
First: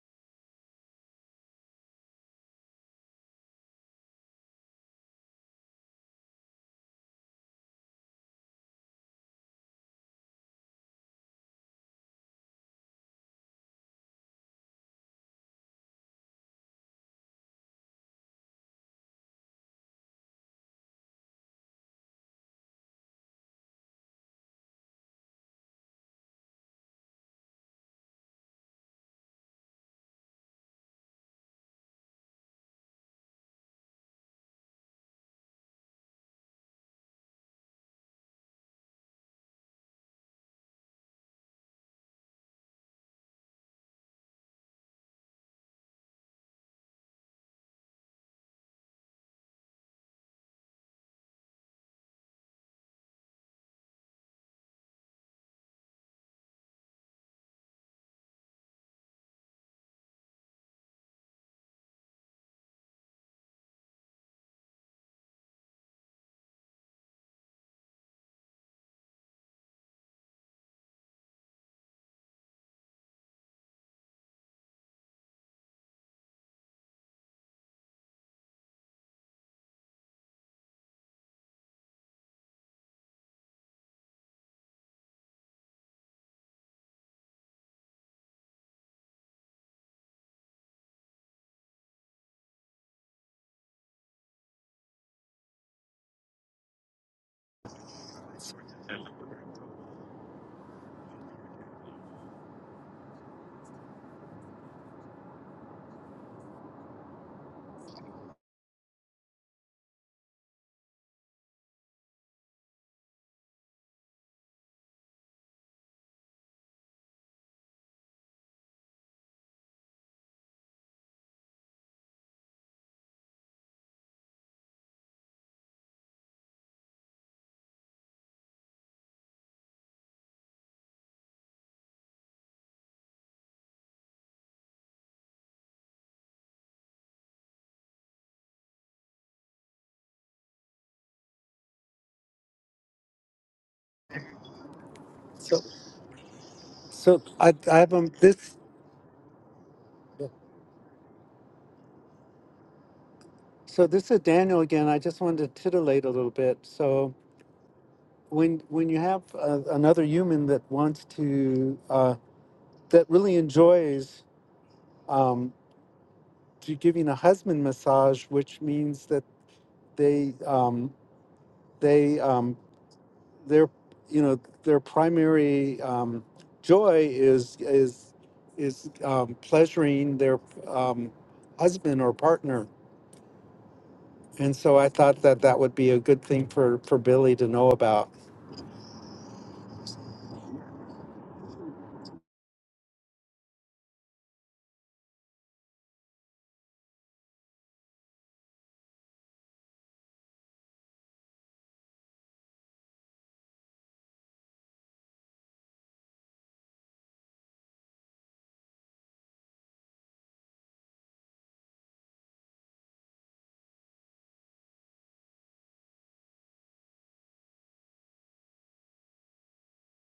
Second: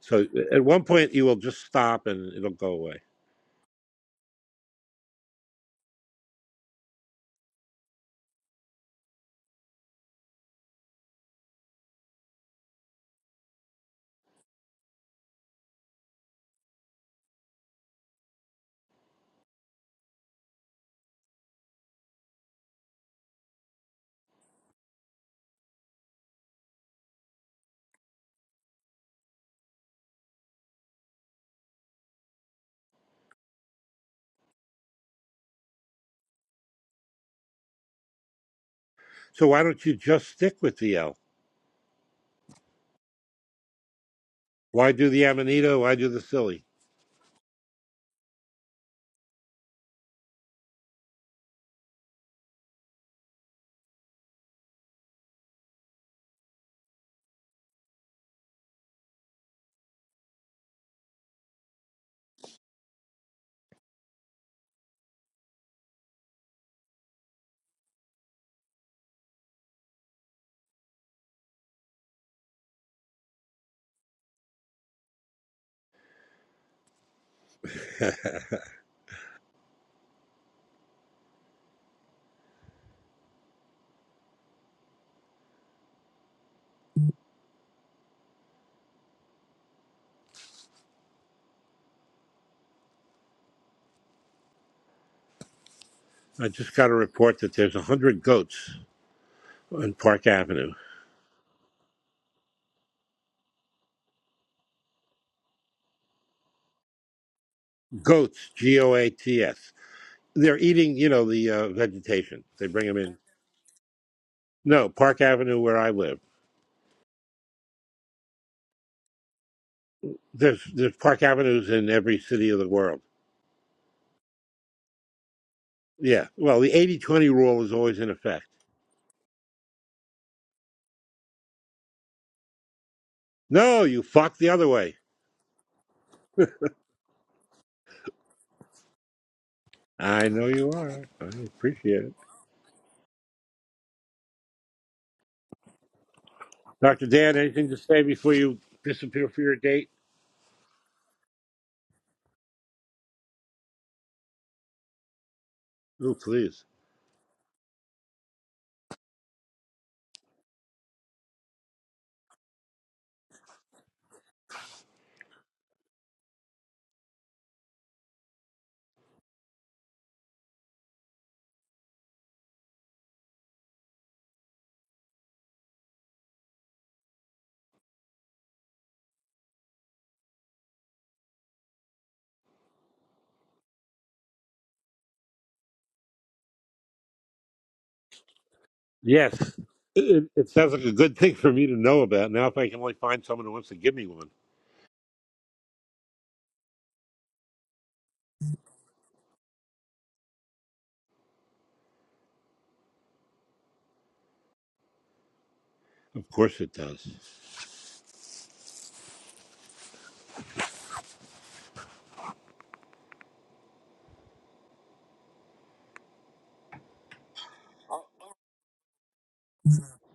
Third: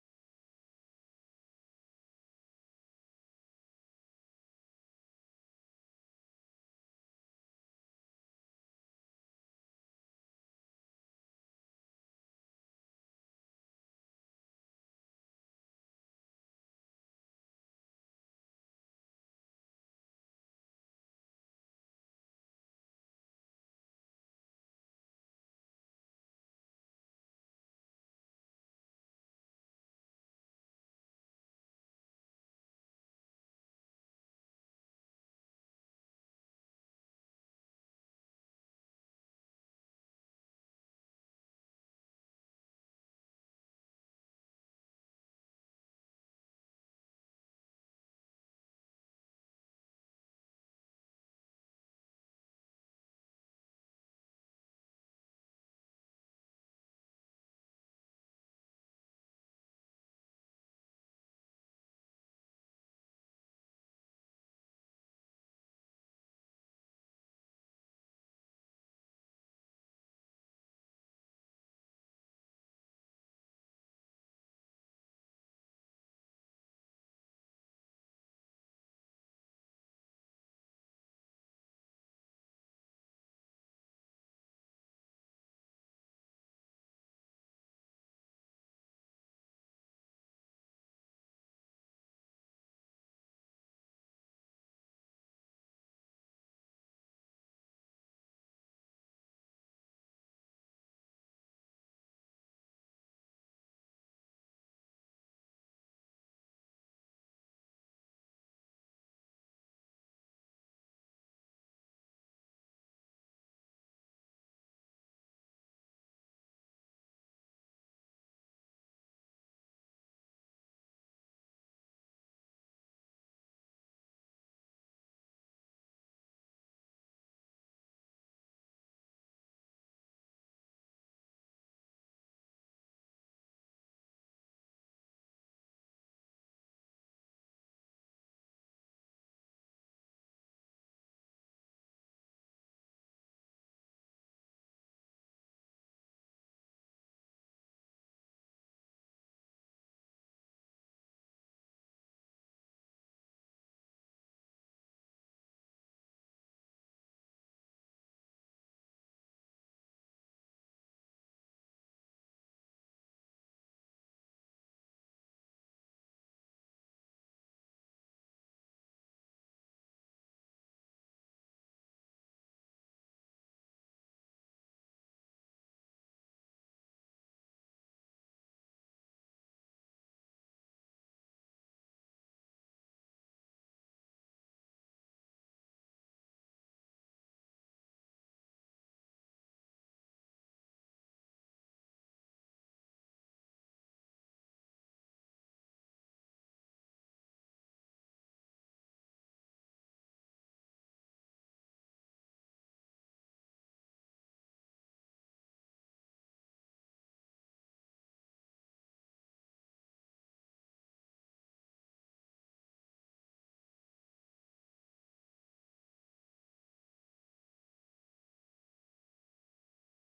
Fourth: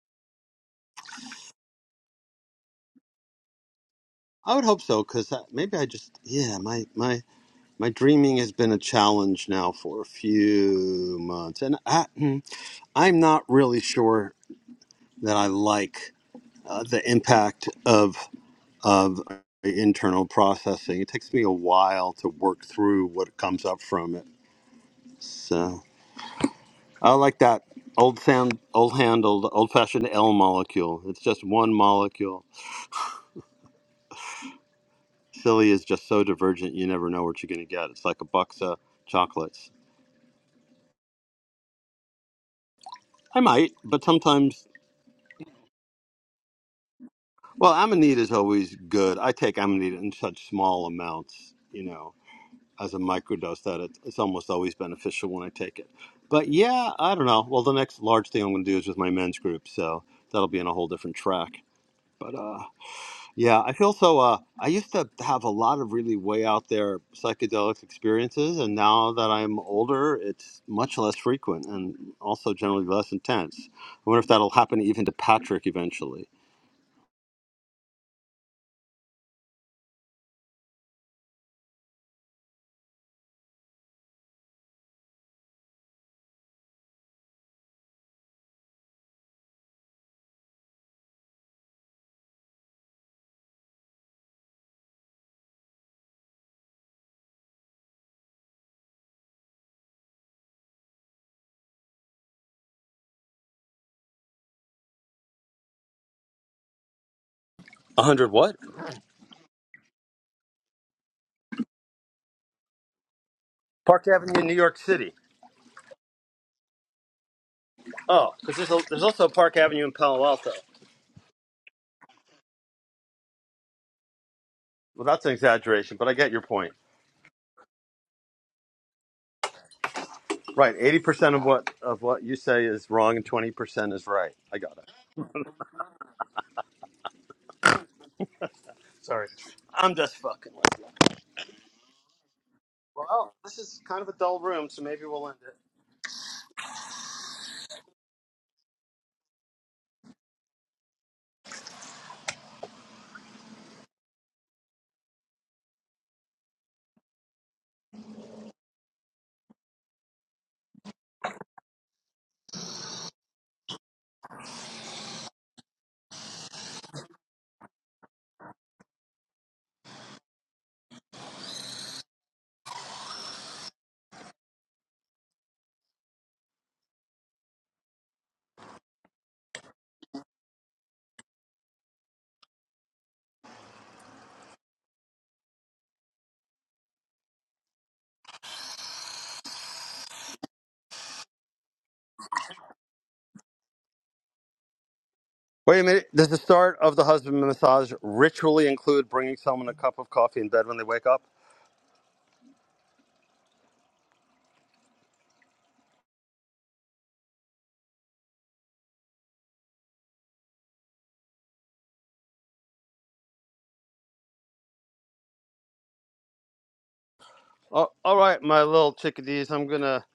Speaker 4: So at one point, you will just stop, and it'll go away.
Speaker 1: I would hope so, because maybe I just, yeah, my, my, my dreaming has been a challenge now for a few months. And I, mm, I'm not really sure that I like uh, the impact of. of uh, internal processing. It takes me a while to work through what comes up from it. So I like that old sound, old handled, old fashioned L molecule. It's just one molecule. Silly is just so divergent, you never know what you're going to get. It's like a box of
Speaker 4: So why
Speaker 1: chocolates.
Speaker 4: don't you just stick with the L?
Speaker 1: I might, but sometimes,
Speaker 4: Why do the Amanita? Why do the silly?
Speaker 1: well, amanita is always good. I take amanita in such small amounts, you know as a microdose that it, it's almost always beneficial when I take it. But yeah, I don't know. Well, the next large thing I'm going to do is with my men's group, so that'll be on a whole different track. But uh, yeah, I feel so. Uh, I used to have a lot of really way out there psychedelic experiences, and now that I'm older, it's much less frequent and also generally less intense. I wonder if that'll happen even to Patrick eventually.
Speaker 4: I just got a report that there's 100 goats on Park Avenue.
Speaker 1: 100
Speaker 4: Goats,
Speaker 1: what?
Speaker 4: G-O-A-T-S. They're eating, you know, the uh, vegetation. They bring them in.
Speaker 1: Park Avenue in New York
Speaker 4: No,
Speaker 1: City.
Speaker 4: Park Avenue where I live.
Speaker 1: Oh, because there's, a- there's also Park Avenue in Palo Alto.
Speaker 4: There's there's Park Avenues in every city of the world.
Speaker 1: Well, that's an exaggeration, but I
Speaker 4: Yeah.
Speaker 1: get your
Speaker 4: Well,
Speaker 1: point.
Speaker 4: the eighty twenty rule is always in effect.
Speaker 1: Right, eighty percent of what of what you say is wrong, and twenty
Speaker 4: No,
Speaker 1: percent
Speaker 4: you
Speaker 1: is right.
Speaker 4: fuck the
Speaker 1: I
Speaker 4: other
Speaker 1: got it.
Speaker 4: way.
Speaker 1: Sorry, I'm just
Speaker 4: I know
Speaker 1: fucking with
Speaker 4: you
Speaker 1: you.
Speaker 4: are. I appreciate it.
Speaker 1: Well, this is kind of a dull room, so maybe we'll end it.
Speaker 3: so.
Speaker 4: Dr.
Speaker 3: So
Speaker 4: Dan,
Speaker 3: I,
Speaker 4: anything to
Speaker 3: I have
Speaker 4: say
Speaker 3: um,
Speaker 4: before
Speaker 3: this.
Speaker 4: you disappear for your date?
Speaker 3: So this is Daniel again. I just wanted to titillate a
Speaker 4: Oh,
Speaker 3: little
Speaker 4: please.
Speaker 3: bit. So when when you have uh, another human that wants to uh, that really enjoys um, to giving a husband massage, which means that they um, they um, their you know their primary um, joy is is is um, pleasuring their um, husband or partner And so I thought that that would be a good thing for, for Billy to know about.
Speaker 4: Yes, it, it it sounds like a good thing for me to know about. Now, if I can only find someone who wants to give me one,
Speaker 1: Wait a minute. Does the start of the husband massage ritually include bringing someone a cup of coffee in bed when they wake up?
Speaker 4: of course it does.
Speaker 1: Oh, all right, my little chickadees. I'm gonna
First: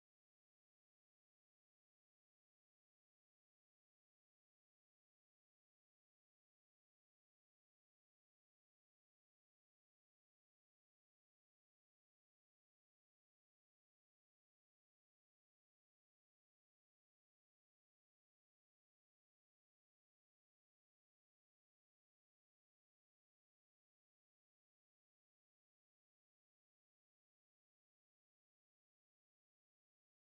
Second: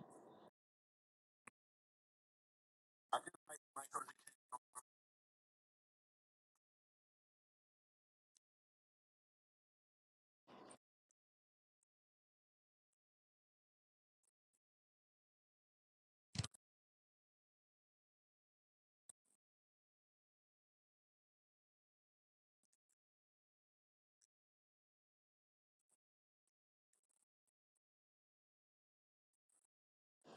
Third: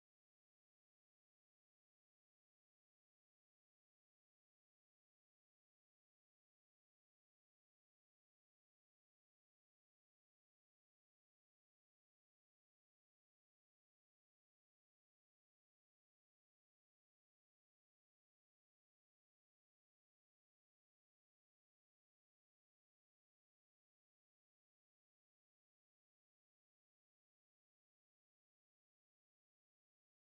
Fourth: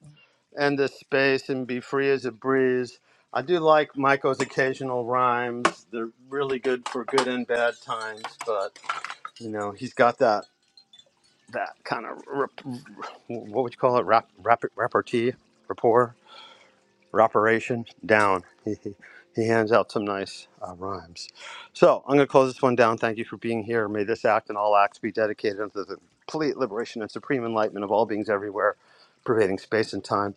Speaker 1: end this space and be free as a breeze. I do like Michael's occasional rhymes. They're really good for good and bad times, but you know he's got that that kind of rep- what would you call it? Rap, rap, repartee, rapport, rapparation down. He, he, he hands out some nice uh, rhymes. So I'm going to close this one down. Thank you for being here. May this act and all acts be dedicated unto the complete liberation and supreme enlightenment of all beings everywhere, pervading space and time.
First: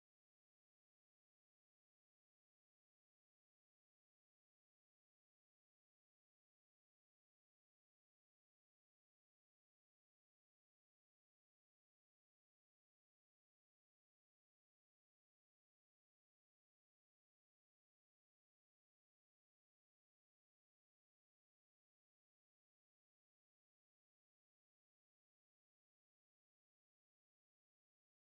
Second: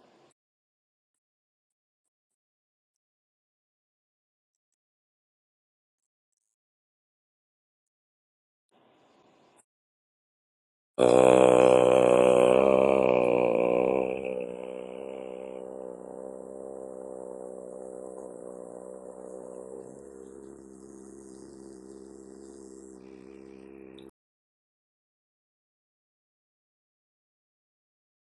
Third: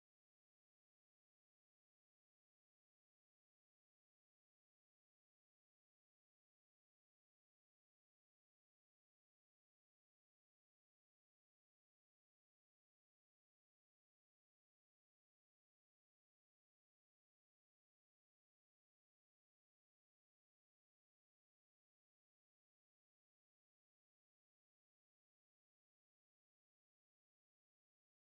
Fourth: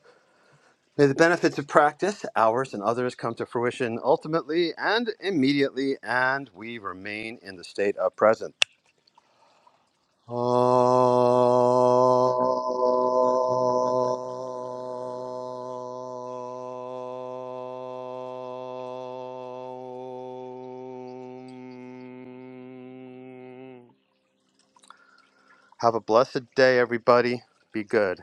Speaker 1: May the benefits of practice, ours and others, come to fruition ultimately and immediately, and we remain in the state of presence. Om.
Speaker 4: Uh...
Speaker 1: Have a blessed day, everybody. Be good.